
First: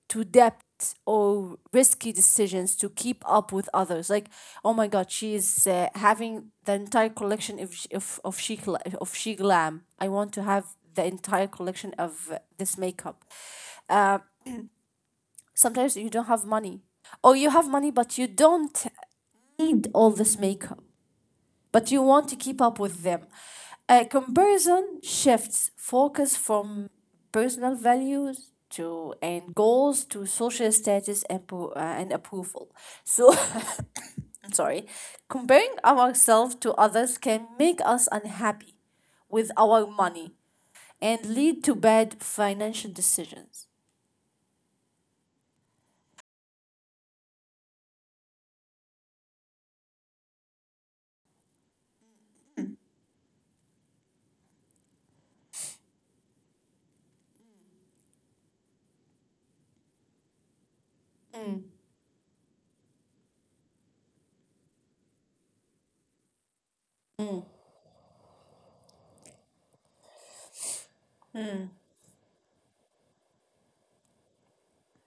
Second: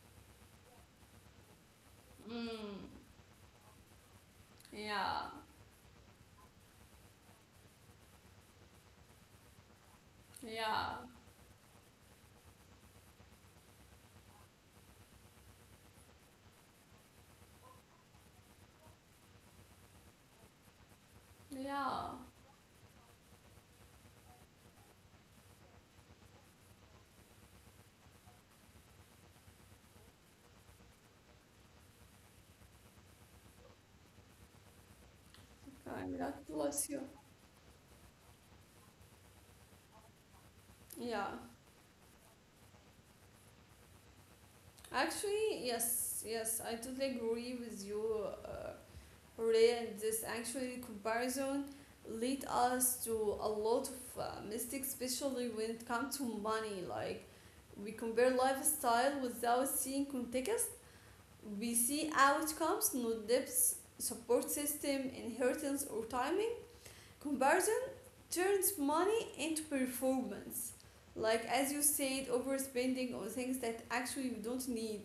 to depth or risky decisions Mm, to keep up with others, like oh my god, yeah, she's having the entire collection of she glam. I want to have yeah, the entire collection of this makeup. uh, Sometimes you don't have money, or you have money but you don't need all this makeup, but you yeah. want to keep up with them. Comparison shifts focus from personal values to and goals to social status and, and approval. So, I'm sorry, comparing Okay, God ourselves to bless you. others can make us unhappy with our money and Yeah, lead to bad financial decisions. actually, yes, yes, I totally agree with you, Ray. And this actually comparison lead us to a lot of mistakes, especially when it comes to money. Like we compare lifestyle without seeing context. Mm. We see outcomes, not depths, support system, inheritance, or timing. Mm. Comparison turns money into performance. Like as you said, overspending on things that actually you don't need.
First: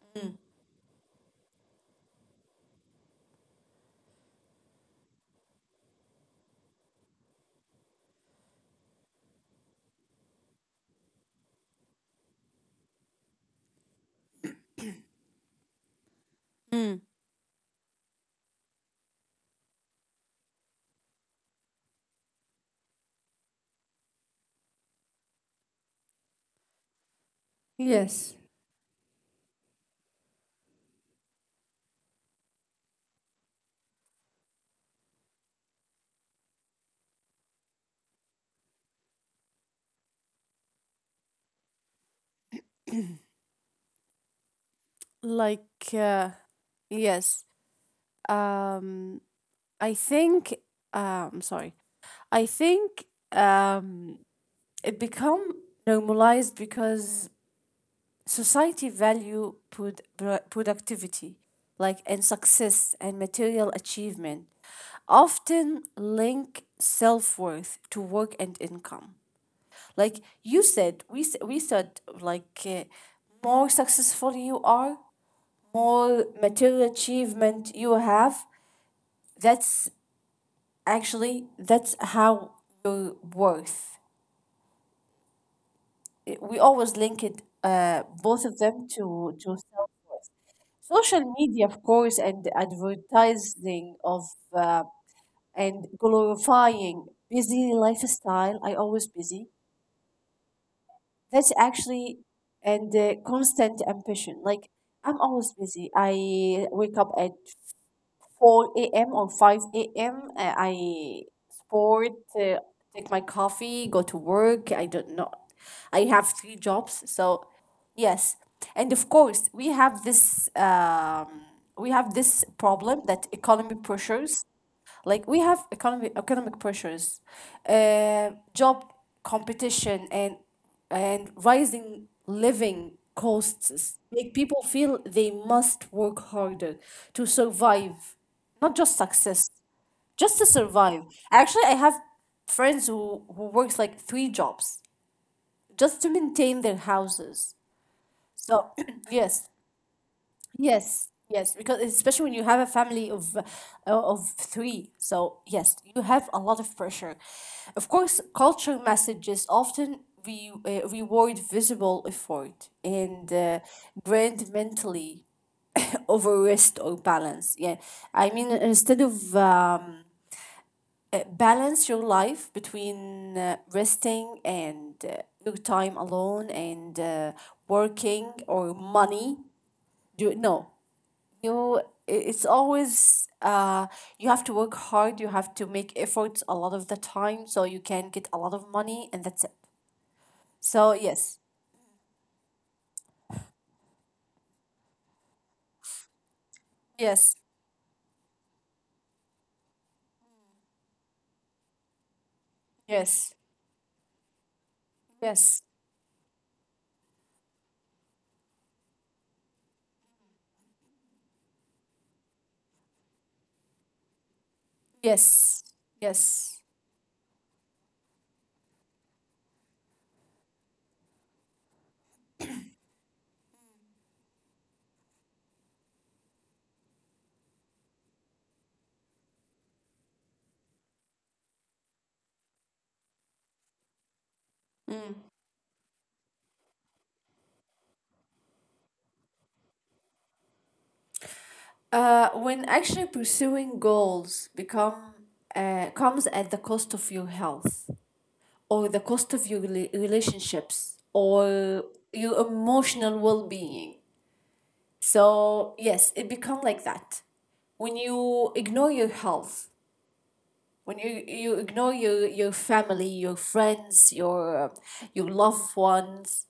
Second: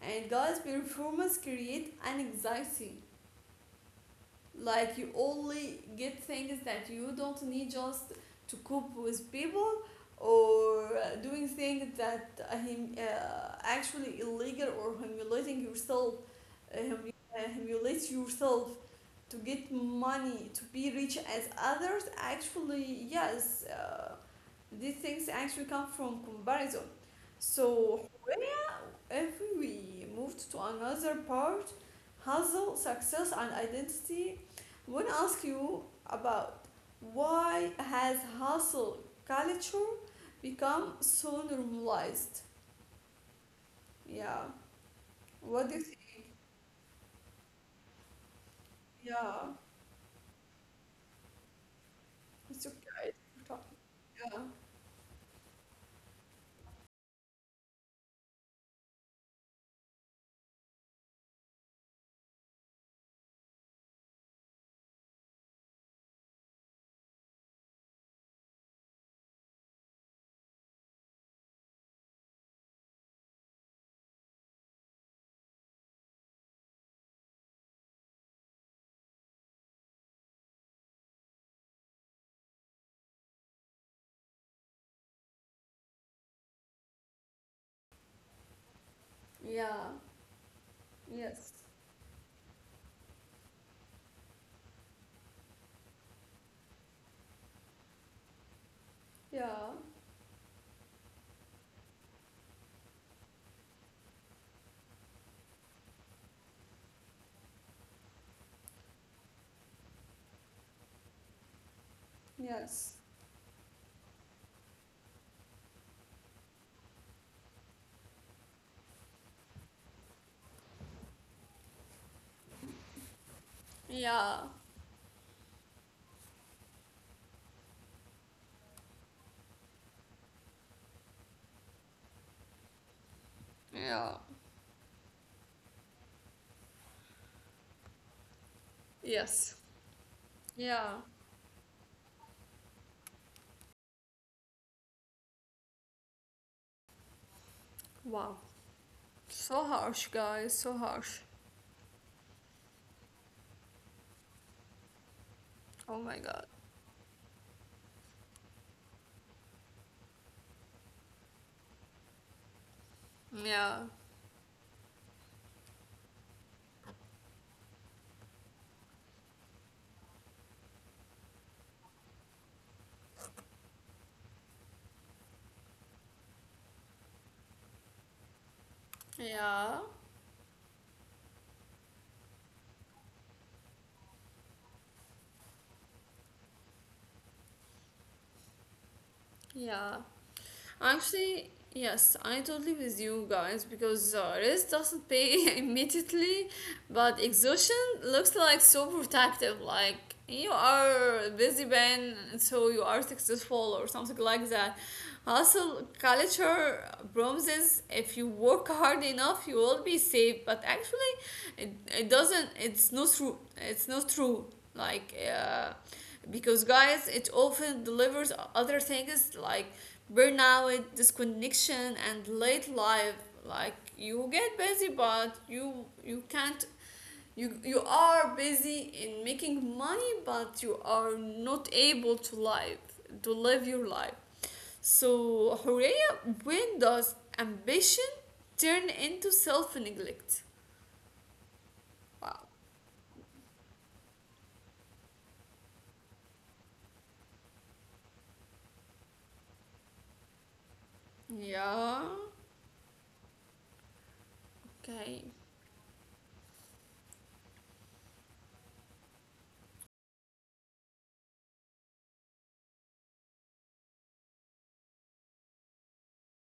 And guys, performance create an anxiety. Like you only get things that you don't need just to cope with people, or doing things that actually illegal, or humiliating yourself, uh, Mm. hum- humiliate yourself to get money to be rich as others. Actually, yes. These things actually come from comparison. So, Yes. Horea, if we moved to another part, hustle, success, and identity, I want to ask you about why has hustle culture become so normalized? Yeah. What do you Like, think? uh, yes. Um, Yeah. I think sorry. I Okay. It's okay. think um it become normalized because society value put productivity, like, and success and material achievement often link self-worth to work and income. Like you said, we said like, more successful you are, more material achievement you have, that's actually, that's how you worth. We always link it, both of them to Yeah. self worth. Social Yes. media, of course, and advertising of uh, and glorifying busy lifestyle. I always busy. Yeah. That's actually. And constant ambition. Like I'm always busy. I wake up at 4 a.m. or 5 a.m. I sport, uh, Yes. take my coffee, go to work. I don't know. I have three jobs, so yes. And of course, we have this problem that economy Yeah. pressures, like we have economic pressures, job competition, and rising living costs Yeah. make people feel they must work harder to survive, not just success, Yes. just to Yeah. survive. Actually, I have friends who works like three jobs just to maintain their houses. Wow. So yes. So harsh, guys. So Yes, harsh. yes, because especially when you have a family of three, so yes, Oh you my have a god. lot of pressure. Of course, culture messages often re reward visible effort and Yeah. brand mentally over rest or balance. Yeah, I mean instead of balance your life between resting and your time alone and working or money. Yeah. Do no you know, it's always you have to work hard, you have to make efforts a lot of the time so you can get a lot of money and that's it. Yeah. So yes, Actually, yes, I totally with you guys because rest doesn't pay immediately, but yes, exhaustion looks like so protective. Like you are a busy man, so you are yes, successful or something like that. yes, Hustle culture promises if you work hard enough, you will be safe. But actually, it doesn't. It's not true. It's not true. Like. yes, Uh, yes. because guys it often delivers other things like burnout, disconnection, and late life. Like you get busy, but you can't, you are busy in making money but you are not able to live, to live your life. So Horea, when does ambition turn into self-neglect? When actually pursuing goals become comes at the cost of your health, or the cost of your relationships or Yeah. your emotional well-being. Okay. So yes, it become like that. When you ignore your health, when you ignore your family, your friends, your loved ones,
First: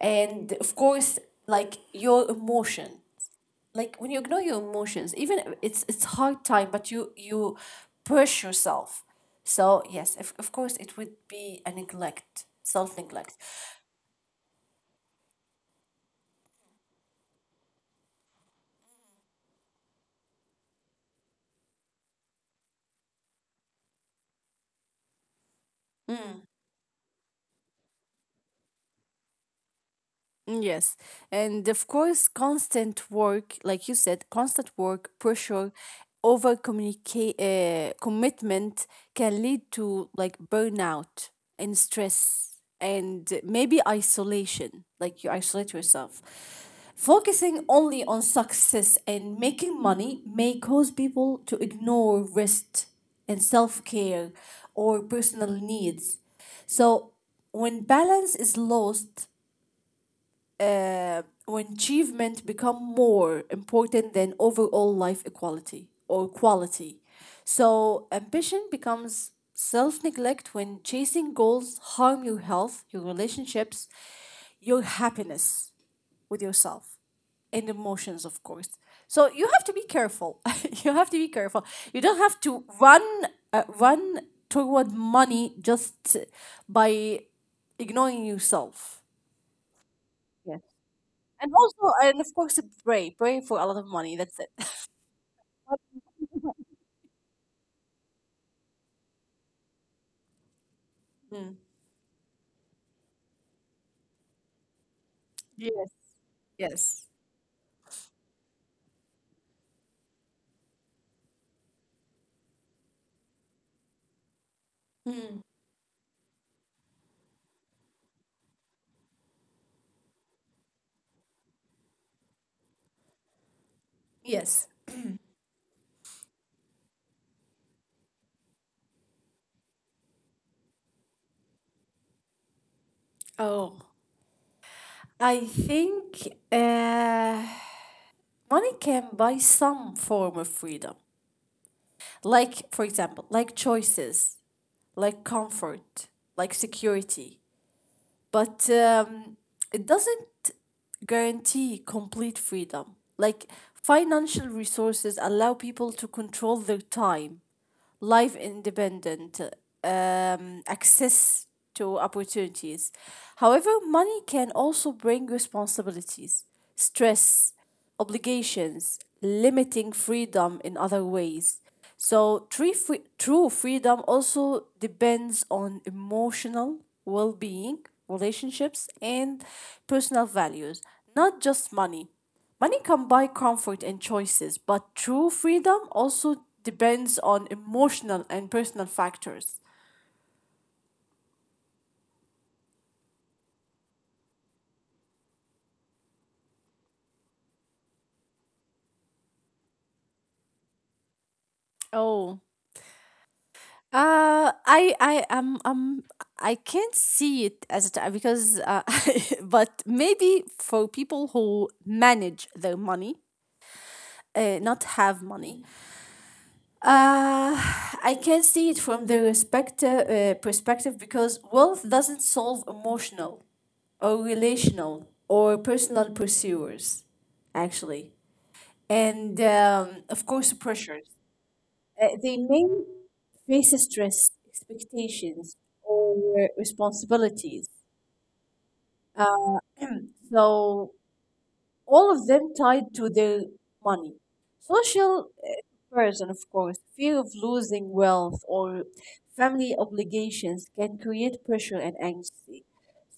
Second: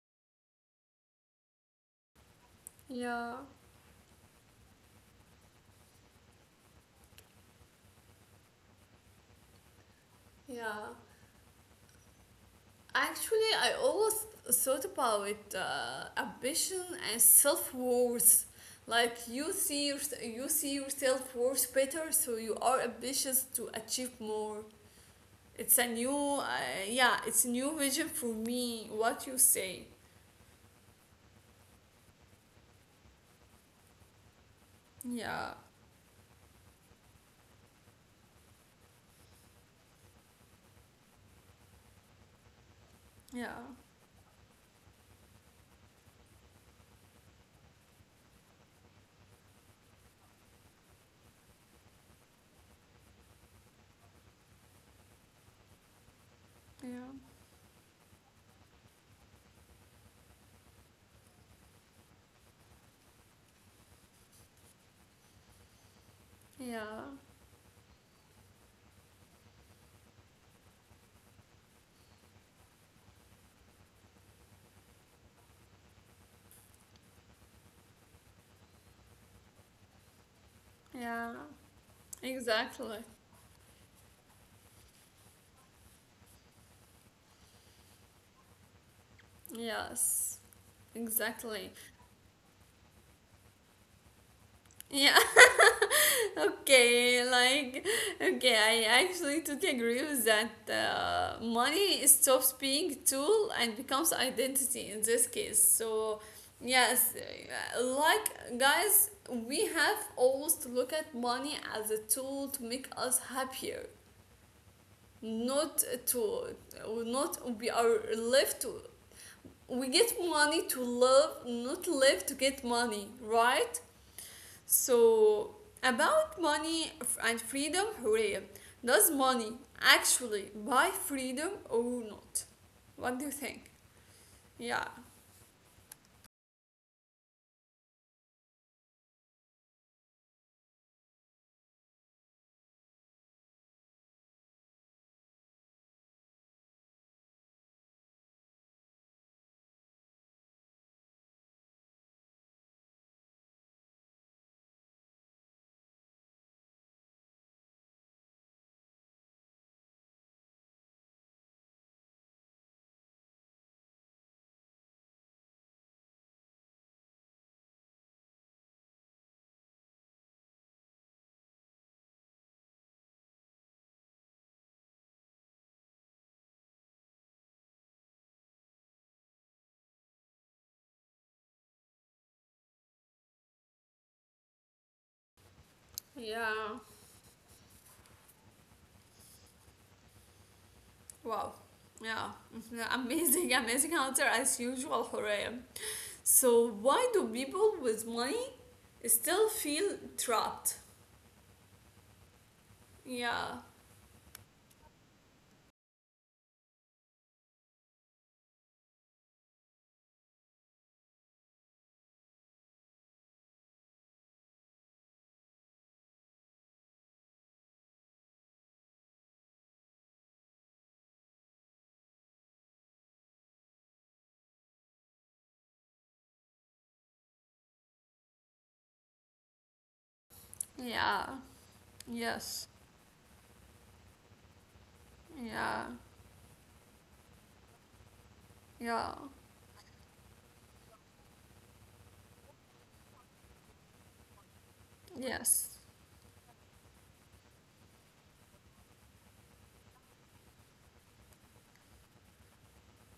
and of course like your emotion. Yeah. Like when you ignore your emotions, even if it's it's hard time, but you push yourself. So yes, of course Yeah, it would be a neglect, self neglect. actually, I always thought about ambition and self worth. Like you see your, you see yourself worth better, so you are ambitious to achieve more. It's a new, uh, yeah, it's a new vision for me. What you say? Mm, yes. And of course, constant work, like you said, constant work, Yeah, pressure, commitment can lead to like burnout and stress and yeah, maybe isolation, like you isolate yourself. Focusing only on success and making money may cause people to ignore rest and self care or personal needs. So, yeah, when balance is lost, when achievement become more important than overall life equality or quality. yeah, So ambition becomes self-neglect when chasing goals harm your health, your relationships, your happiness with yourself and emotions of course. So you have to be careful. you have to be yeah. careful. You don't have to run Exactly. run toward money just by ignoring yourself. Yes, And exactly. also, and of course, pray, pray for a lot of money. That's it. Yeah. Okay, like okay, I actually totally agree with that. Money stops being tool and becomes identity in this case. Yes, So yes, yes, like guys, we have always to look at money as a tool to make us happier, not to, not we are left to, we get money to love not live to get money, right? yes. So, about money and freedom, Horea, does money actually buy freedom or not? What do you think? Oh, Yeah. I think money can buy some form of freedom. Like, for example, like choices, like comfort, like security. But it doesn't guarantee complete freedom. Like, financial resources allow people to control their time, life independent, access to opportunities. However, money can also bring responsibilities, stress, obligations, limiting freedom in other ways. So, true freedom also depends on emotional well being, relationships, and personal values, not just money. Money can buy comfort and choices, but true freedom also Yeah. depends on emotional and personal factors. Wow. Yeah, amazing, amazing answer as usual, Horea. So, why do people with money still feel trapped? Oh. Yeah, I I can't see it as a time because but maybe for people who manage their money, not have money. Uh, I can see it from the respect, perspective because wealth doesn't solve emotional or relational or personal pursuers, actually. And of course, pressures. yeah, They yes, may face stress, expectations, yeah, or responsibilities. yeah, So all of them tied to their money. Social yes, comparison, of course, fear of losing wealth or family obligations can create pressure and anxiety.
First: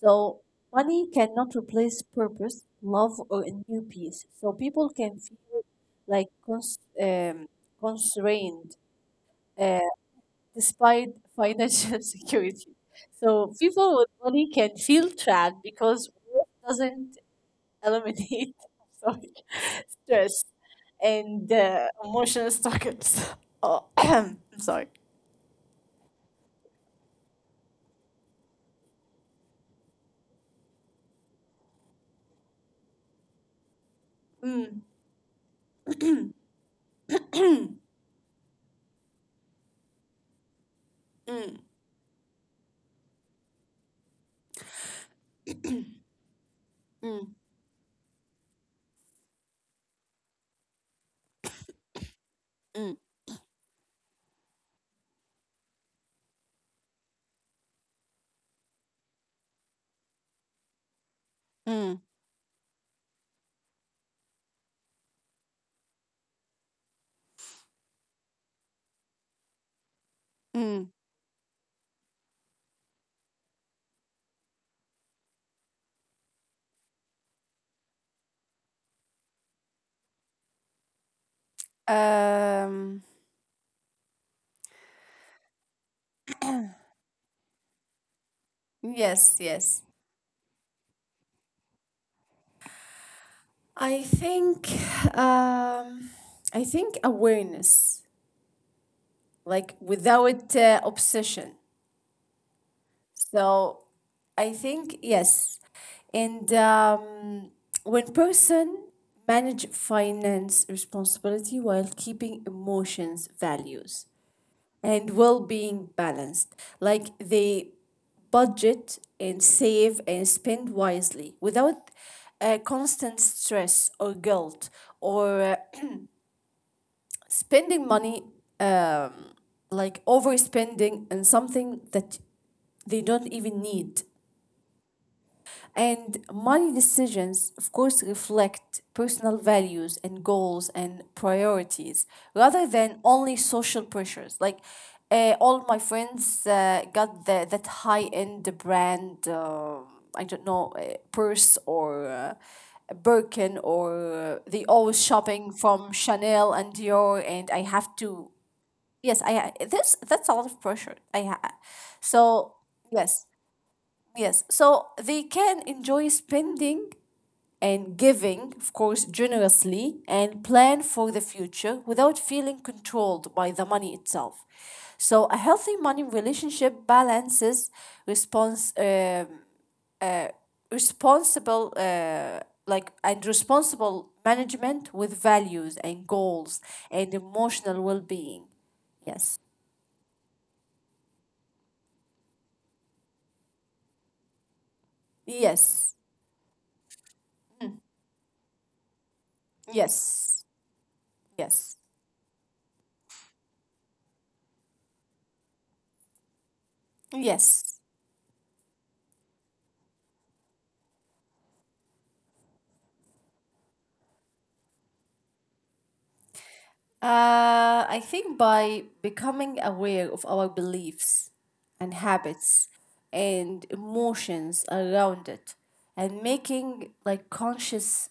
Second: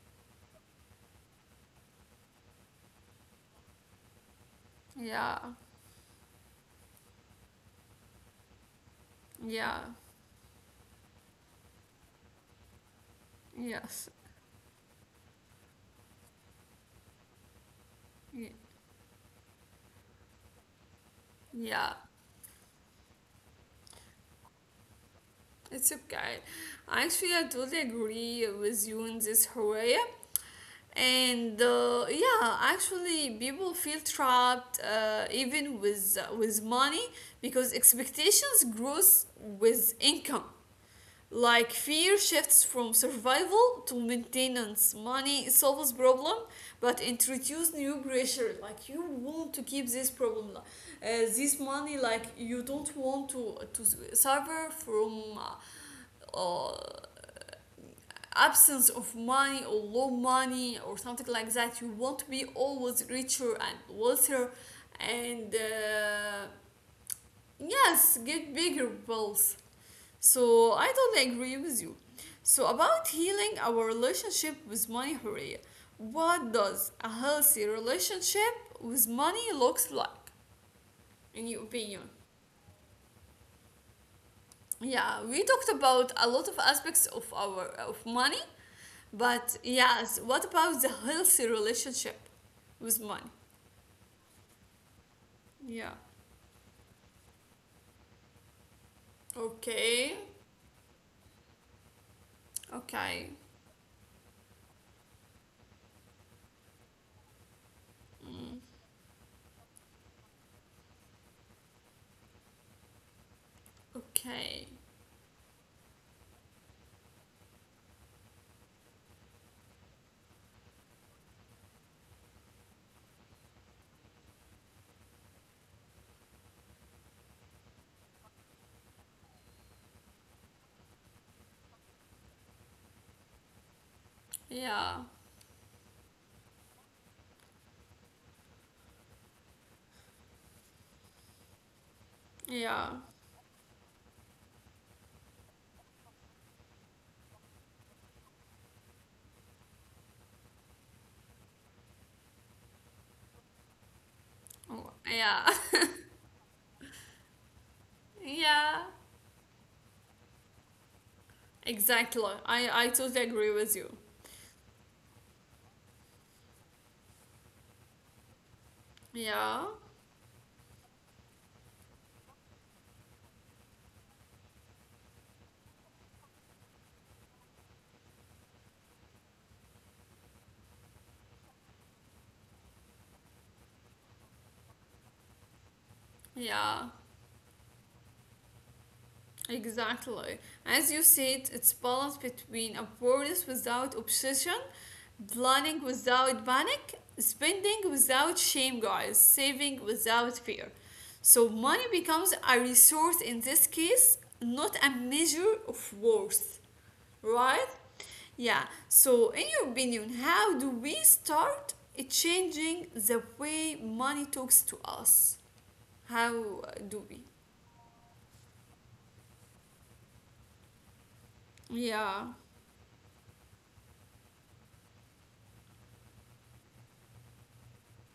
So, money cannot replace purpose, love, or a new peace. So, people can yeah, feel like constrained uh, yeah, despite financial security. So, people yes, with money can feel trapped because work doesn't y- eliminate sorry, stress and yeah. emotional struggles. Oh, I'm sorry. It's okay. Actually, I totally agree with you in this area. And yeah, actually, people feel trapped Mm, even with money because expectations grows with income. Like fear shifts from survival to maintenance. Money solves problem, but mm, introduce new pressure. Like you want to keep this problem, this money. Like you mm, don't want to suffer from uh, absence of money or low money or something like that. You want to be always richer and wealthier, and yes, get bigger bills. So mm, I don't agree with you. So about healing our relationship with money, Hurriya, what does a healthy relationship with money looks like in your opinion? mm. Um, Yeah, we talked about a lot of aspects of our of money. yes, But yes. yes, what about the healthy relationship with money? I think Yeah. um, I think awareness, like Okay. without obsession. Okay. So I think yes. And when Mm. person manage finance responsibility while keeping emotions, values, Okay. and well-being balanced, like they budget and save and spend wisely without constant stress or guilt or spending money um, like overspending on something that they don't even need. Yeah. And money decisions, of course, reflect personal values and goals and priorities rather than Yeah. only social pressures. Like all my friends got the, that high end brand, I don't know, purse or a Birkin, or they Oh, always shopping yeah. from Chanel and Dior, and I have to. yeah. Yes, this that's a lot of pressure. Exactly. So I yes. totally agree with you. Yes, so they can enjoy spending and giving, of course, Yeah. generously and plan for the future without feeling controlled by the money itself. So, a healthy money relationship balances response, uh, responsible, uh, like and responsible management with values and goals Yeah. and emotional well-being. Yes, Exactly. As you said, it's balance between awareness without obsession, planning yes, without panic, spending without shame, guys, saving without yes, fear. So yes, money becomes a resource in this case, not a measure of worth, yes. right? Yeah. So, in your opinion, how do we start changing the way money talks to us? How do we? I think by becoming aware of our beliefs and Yeah. habits and emotions around it and making like conscious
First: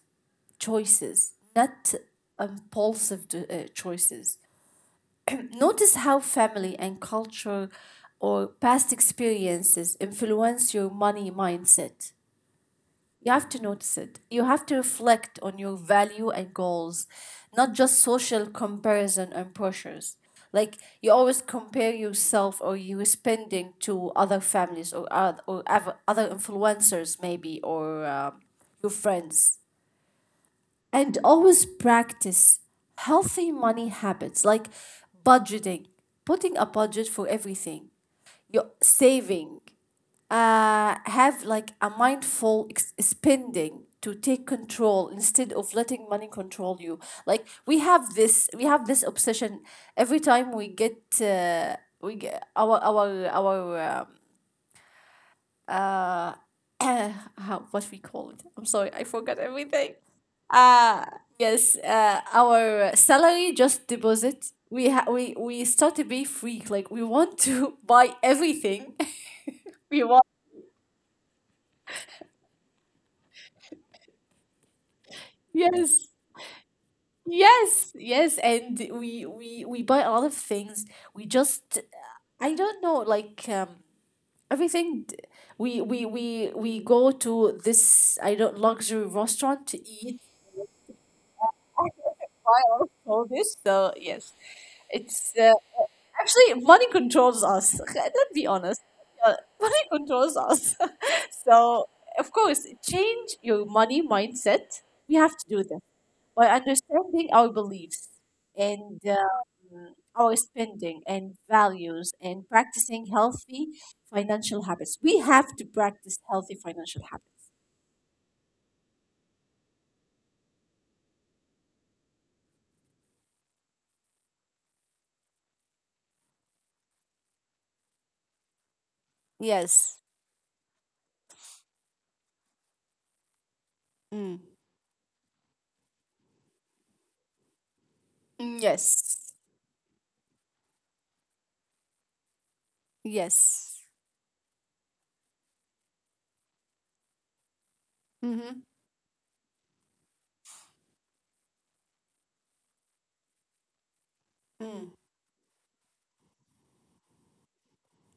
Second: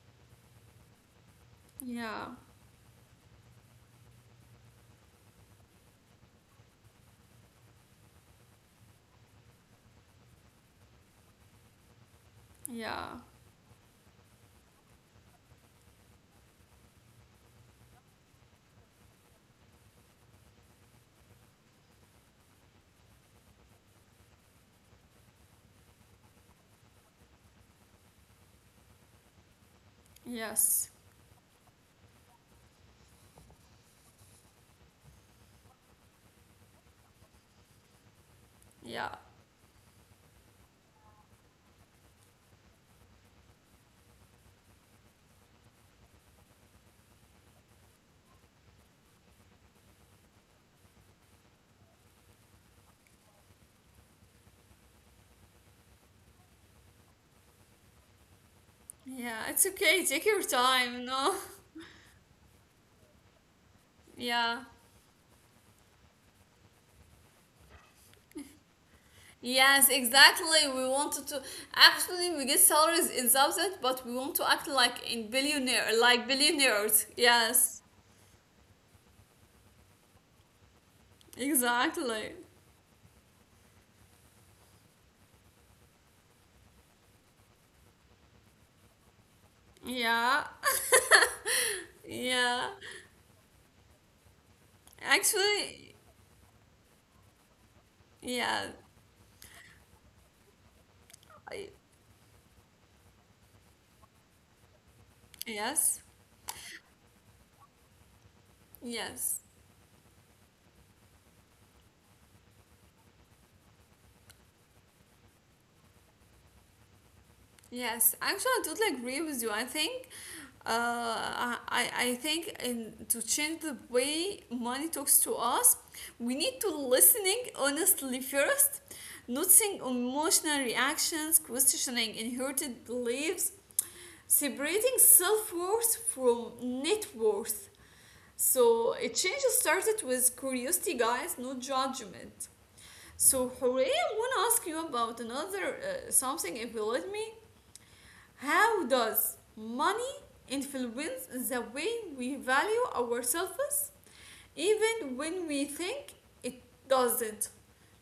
choices, not Yeah. impulsive choices. Notice how family and culture or past experiences influence your money mindset. Yeah. You have to notice it. You have to reflect on your value and goals, not just social comparison and pressures. Like you always compare yourself or you spending to other families or other other influencers maybe or your friends. Yes. And always practice healthy money habits like budgeting, putting a budget for everything, your Yeah. saving, have like a mindful spending to take control instead of letting money control you, like we have this obsession every time we get our uh, how, what we call it. I'm sorry, I forgot Yeah. It's everything. okay. Take your uh time. No. yes, our salary just deposit, Yeah. We start to be freak, like we want to buy everything. Yes, we want exactly. We wanted to actually we get salaries in thousands, but we want to act like in billionaire, Yes, like billionaires. Yes. yes, yes, and we buy a lot of things. We just, Exactly. I don't know, like everything we go to this, I don't, luxury restaurant to eat, Yeah. buy Yeah. All this. So yes, it's Actually, actually money controls us. Let's be yeah. honest. Uh, Money controls us. I, So of course, change your money mindset. We have to do this yes. by understanding our beliefs and Yes. um, our spending and values and practicing healthy financial habits. We have to practice healthy financial habits. Yes, actually, I totally agree with you. I think, I think in to change the way money talks to us, we need to listening honestly first, noticing Yes. emotional reactions, questioning inherited beliefs, Mm. separating self worth from net worth. Mm. So a Yes. change started with curiosity, guys, no judgment. So Yes. Hooray, I want to ask you about another something if you let me. Mm-hmm. How does money influence the way we value ourselves, Mm. even when we think it doesn't?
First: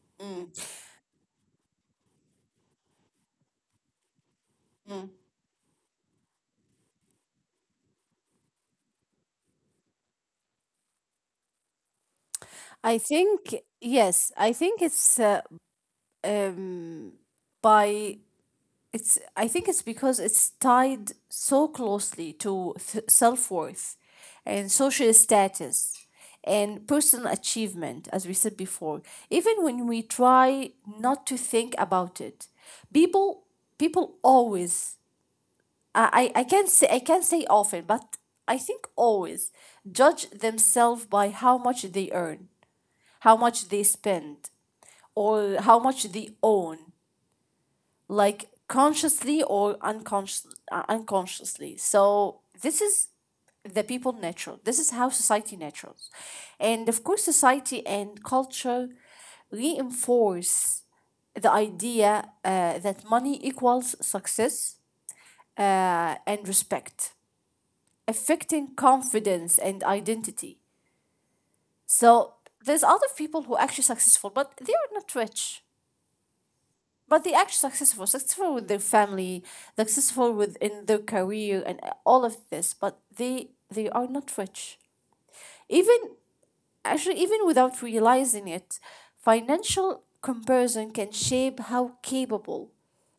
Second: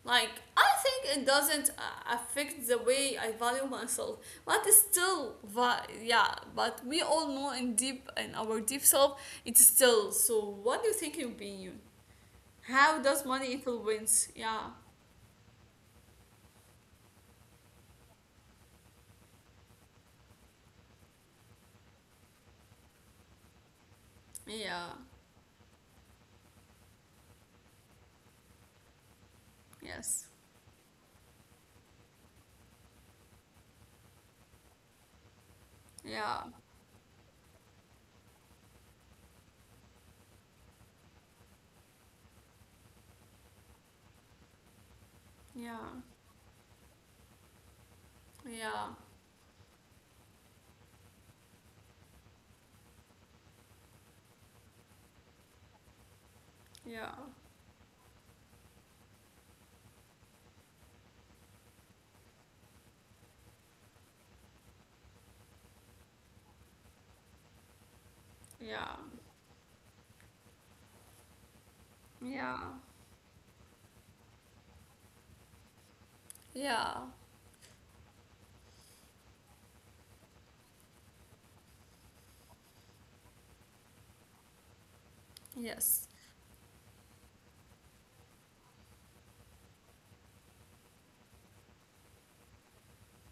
Like, I Mm. think it doesn't affect the way I value myself, but it's Mm. still, yeah, but we all know in deep, in our deep self, it's still. So, what do you think, in your opinion? How I does money think influence? yes. I Yeah, think it's um, by it's I think it's because it's tied so closely to self-worth and yeah, social status and personal achievement, as we said before, even when we yes, try not to think about it. people People always, yeah, I can't say, I can't say often but I think always judge themselves by how much they earn, how much they spend, or yeah, how much they own, like yeah, consciously or unconsciously. So this is the people natural, this is how society naturals, and yeah, of course society and culture reinforce the idea that money equals success and respect, affecting yeah. confidence and identity. So Yeah, there's other people who are actually successful but they are not rich, yeah, but they are successful, successful with their family, successful within their career and all of this, but they are not rich. yes, Even Actually even without realizing it, financial comparison can shape how capable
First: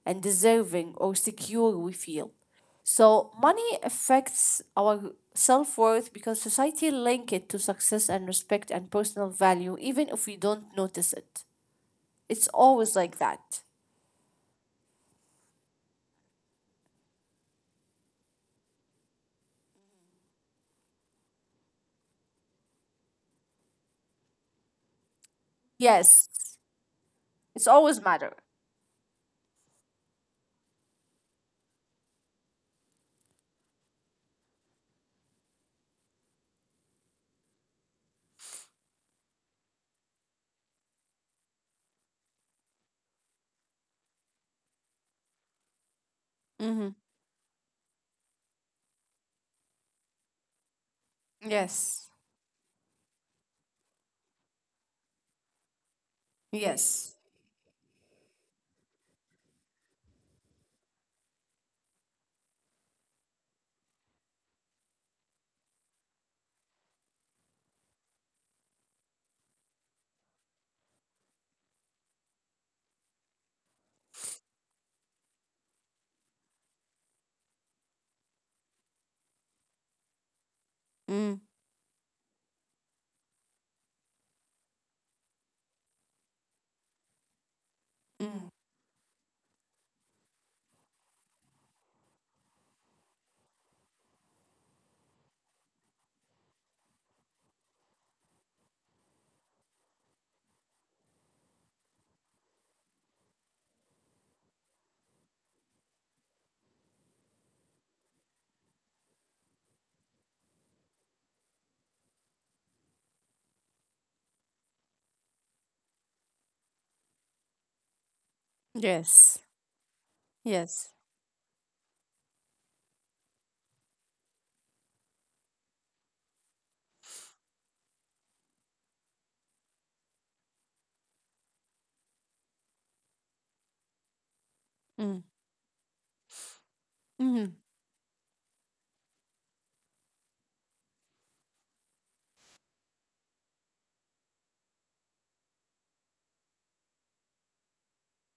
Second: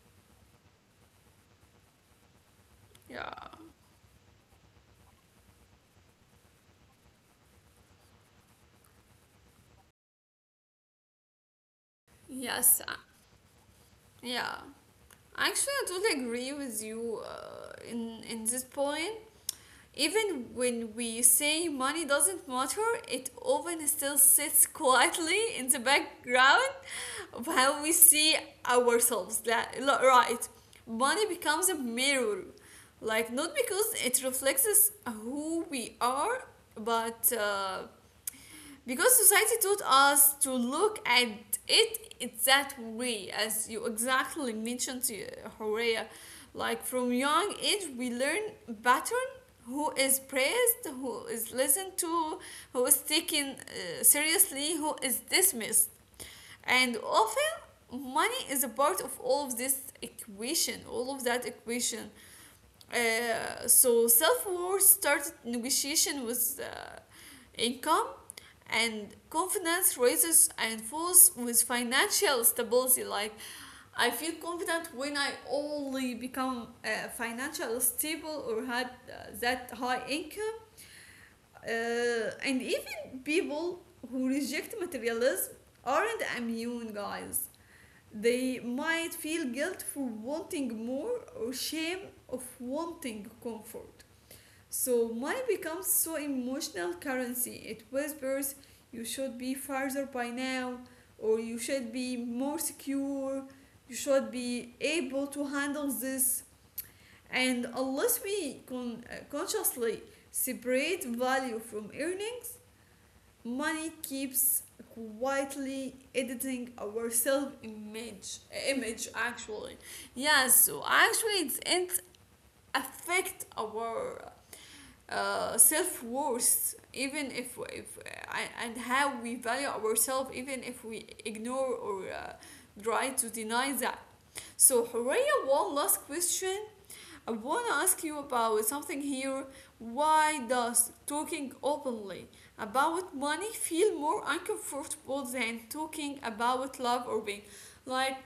and deserving or secure we feel. So yeah, money affects our self-worth because society link it to success and respect and personal value even if we don't notice it. It's yes, always like that. yeah. Actually, I totally agree with you in this point. Even when we say money doesn't matter, it often still sits quietly in the Yes. background of It's how we always see matter. ourselves. That, right, money becomes a mirror, like not because it reflects who we are, but. Because society taught us to look at it in that way, as you exactly mentioned, Horea. Like Mm-hmm. from young age, we learn pattern, who is praised, who is listened Yes. to, who is taken seriously, who is dismissed. And Yes. often, money is a part of all of this equation, all of that equation. So self worth started negotiation with income, and confidence raises and falls with financial stability. Like I feel confident when I only become financially stable, or had that high income. Mm. Uh, and even people who reject materialism aren't immune, guys. Mm. They might feel guilt for wanting more, or shame of wanting comfort. So money becomes so emotional currency. It whispers you should be farther by now, or you should be more secure, you should be able to handle this. And unless we consciously separate value from earnings, money keeps quietly editing our self image image, Yes. actually. Yes, Yes. so actually it affect our self worth, even if and how we value ourselves, even if we ignore or try to deny that. So, Mm. Horea, one last question I Mm. want to ask you about something here. Why does talking openly about money feel more uncomfortable than talking about love or being, like,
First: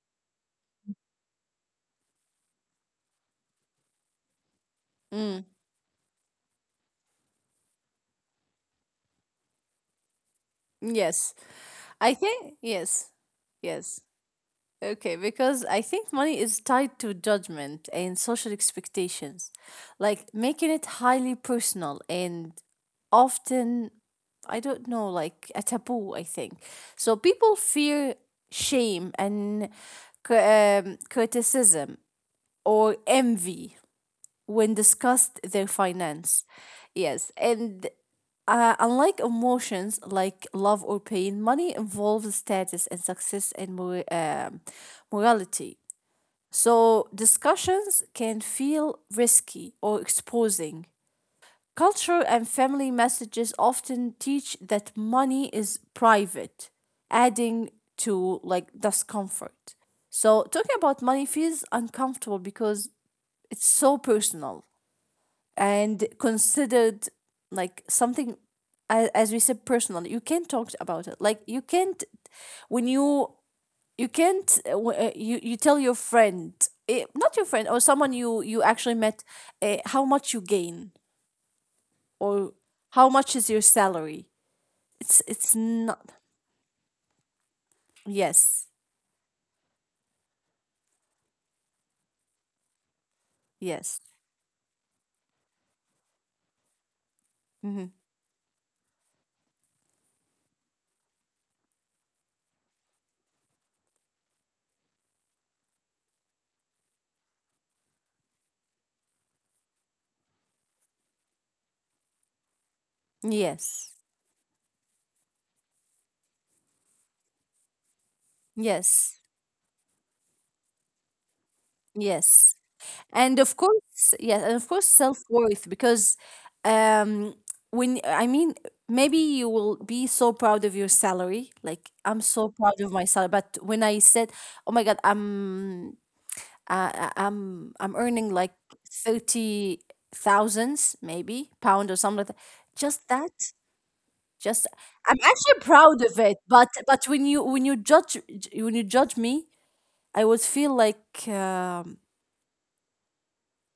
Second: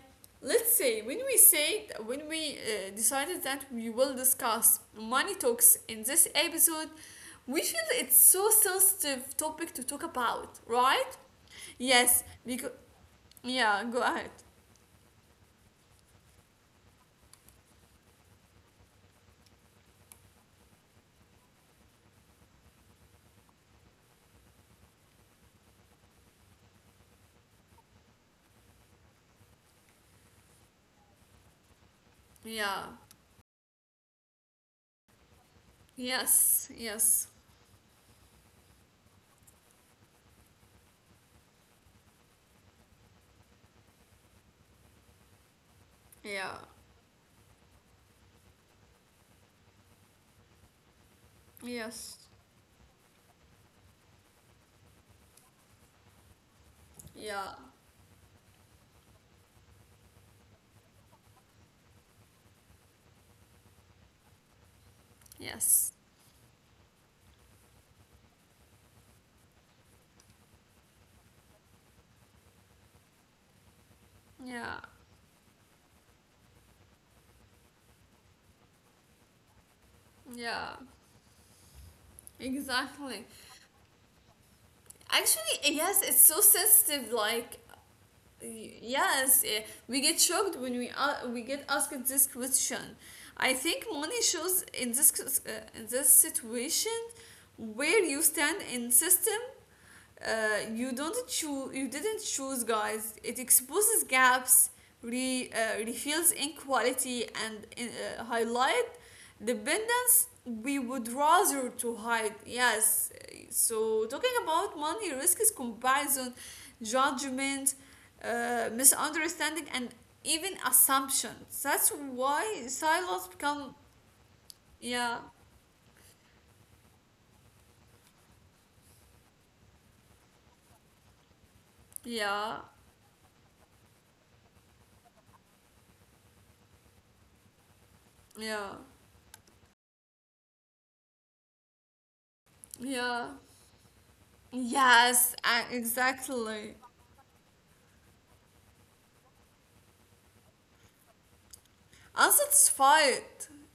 let's say when we decided that we will discuss money Mm. talks in this episode, we feel it's so sensitive topic to talk about, right? Yes. I Yes, think because, yes. yeah, Yes. go ahead. Okay, because I think money is tied to judgment and social expectations, like making it highly personal and often, I don't know, like a taboo, I think. So people fear shame and cri- criticism Yeah, or envy when discussed their finance. yes, Yes, yes, and unlike emotions like love or pain, money involves status and success and morality. yeah, So discussions can feel risky or exposing. Culture yes, and family messages often teach that money is private, yeah. adding to like discomfort. So talking about money feels uncomfortable because it's so personal and Yes. considered like something, a- as we said, personal. You can't talk about it, like you can't, when you can't, Yeah. You you tell your friend, eh, not your friend or someone you you actually met, how much you gain Yeah. or how much Exactly. is your salary. It's Actually, not. yes, it's so sensitive. Like, Yes, yes, we get shocked when we get asked this question. I yes. think money shows in this in this situation Hmm. where you stand in system. You don't choose. You didn't choose, guys. It exposes gaps, reveals inequality, and highlight the ben- we would rather to hide, yes. Yes, So talking about money risk is comparison, judgment, yes, misunderstanding, and even assumptions, that's yes, why silos and of become, course, yes, and of course yeah, self-worth because um when I mean, maybe you will be so proud of your salary, like I'm so yeah, proud of my salary, but when I said, oh my god, I'm earning like yeah, 30 thousands maybe pound or something like that, just that, yeah, just, I'm yes, actually proud of it, but exactly, when you, when you judge, when you judge me, I would feel like unsatisfied,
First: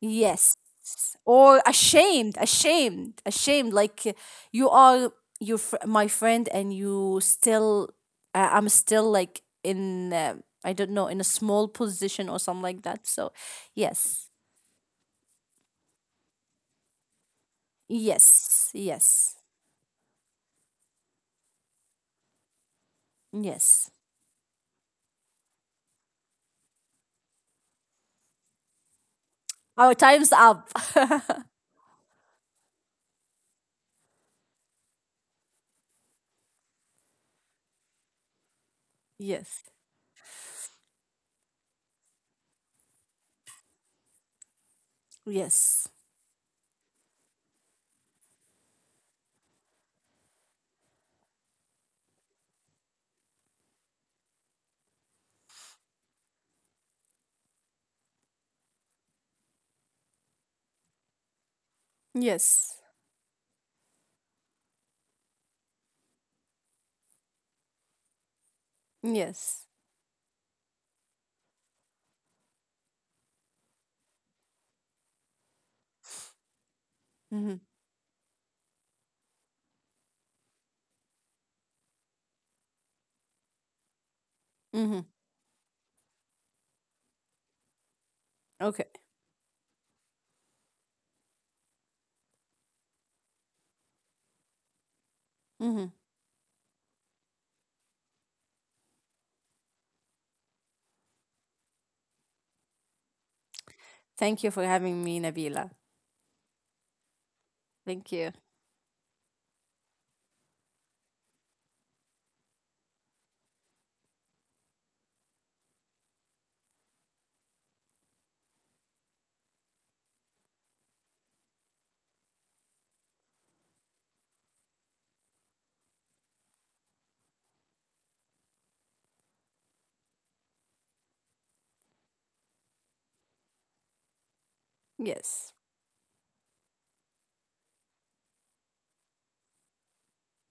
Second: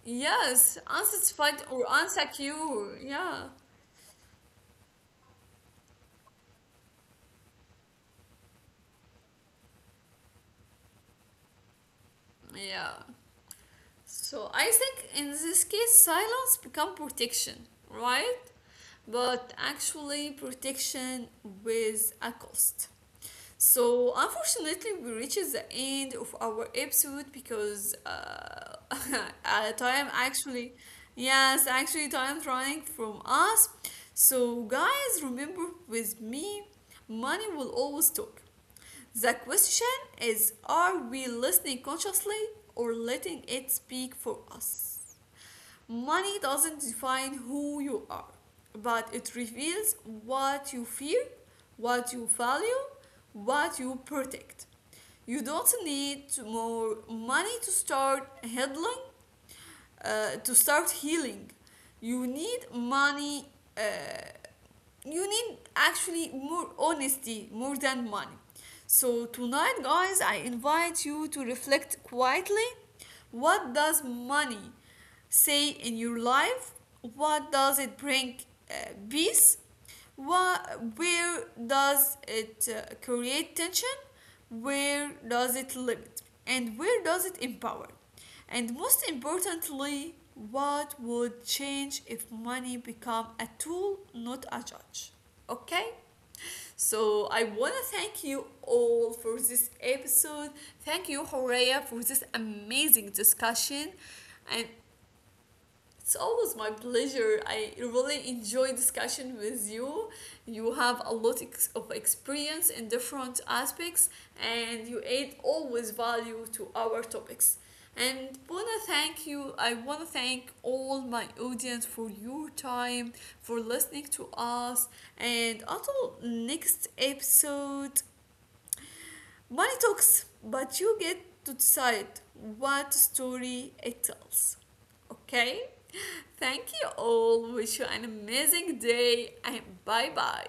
yes, yes or unsatisfied or ashamed, unsecure, ashamed, yeah ashamed, like you are your my friend and you still I'm still like in I don't know, in a small position or something like yeah. that. So yes, So I think in this case, silence become protection, right? yes, yes, But actually, protection with a cost. yes, So unfortunately, we reaches the end of our episode because our time time's up. actually, yes, actually time running from us. So guys, remember with me, money will always talk. The Yes, question is, are we listening consciously or letting it speak for us? yes, Money doesn't define who you are, but it reveals what you fear, what you value, what you protect. You don't need more money to start healing, to start healing. You need yes, money, uh, you need actually more honesty more than money. So yes. tonight, guys, I invite you to reflect quietly. What does money say in your life? What Mm-hmm. does it bring, uh, peace? What, where does it create tension? Mm-hmm. Where does it limit? And where does it empower? And Okay. most importantly, what would change if money become a tool, not a judge? Mm-hmm. Okay? So I want to thank you all for this episode. Thank you, Horea, for this amazing discussion. Thank you for And having me, Nabila. it's always my pleasure. I Thank really you. enjoy discussion with you. You have a lot of experience in different aspects, and you add always value to our topics. And wanna thank you. I wanna thank all my audience for your time, for listening to us, and until next episode. Money talks, but you get to decide what story it tells. Yes. Okay? Thank you all. Wish you an amazing day and bye bye.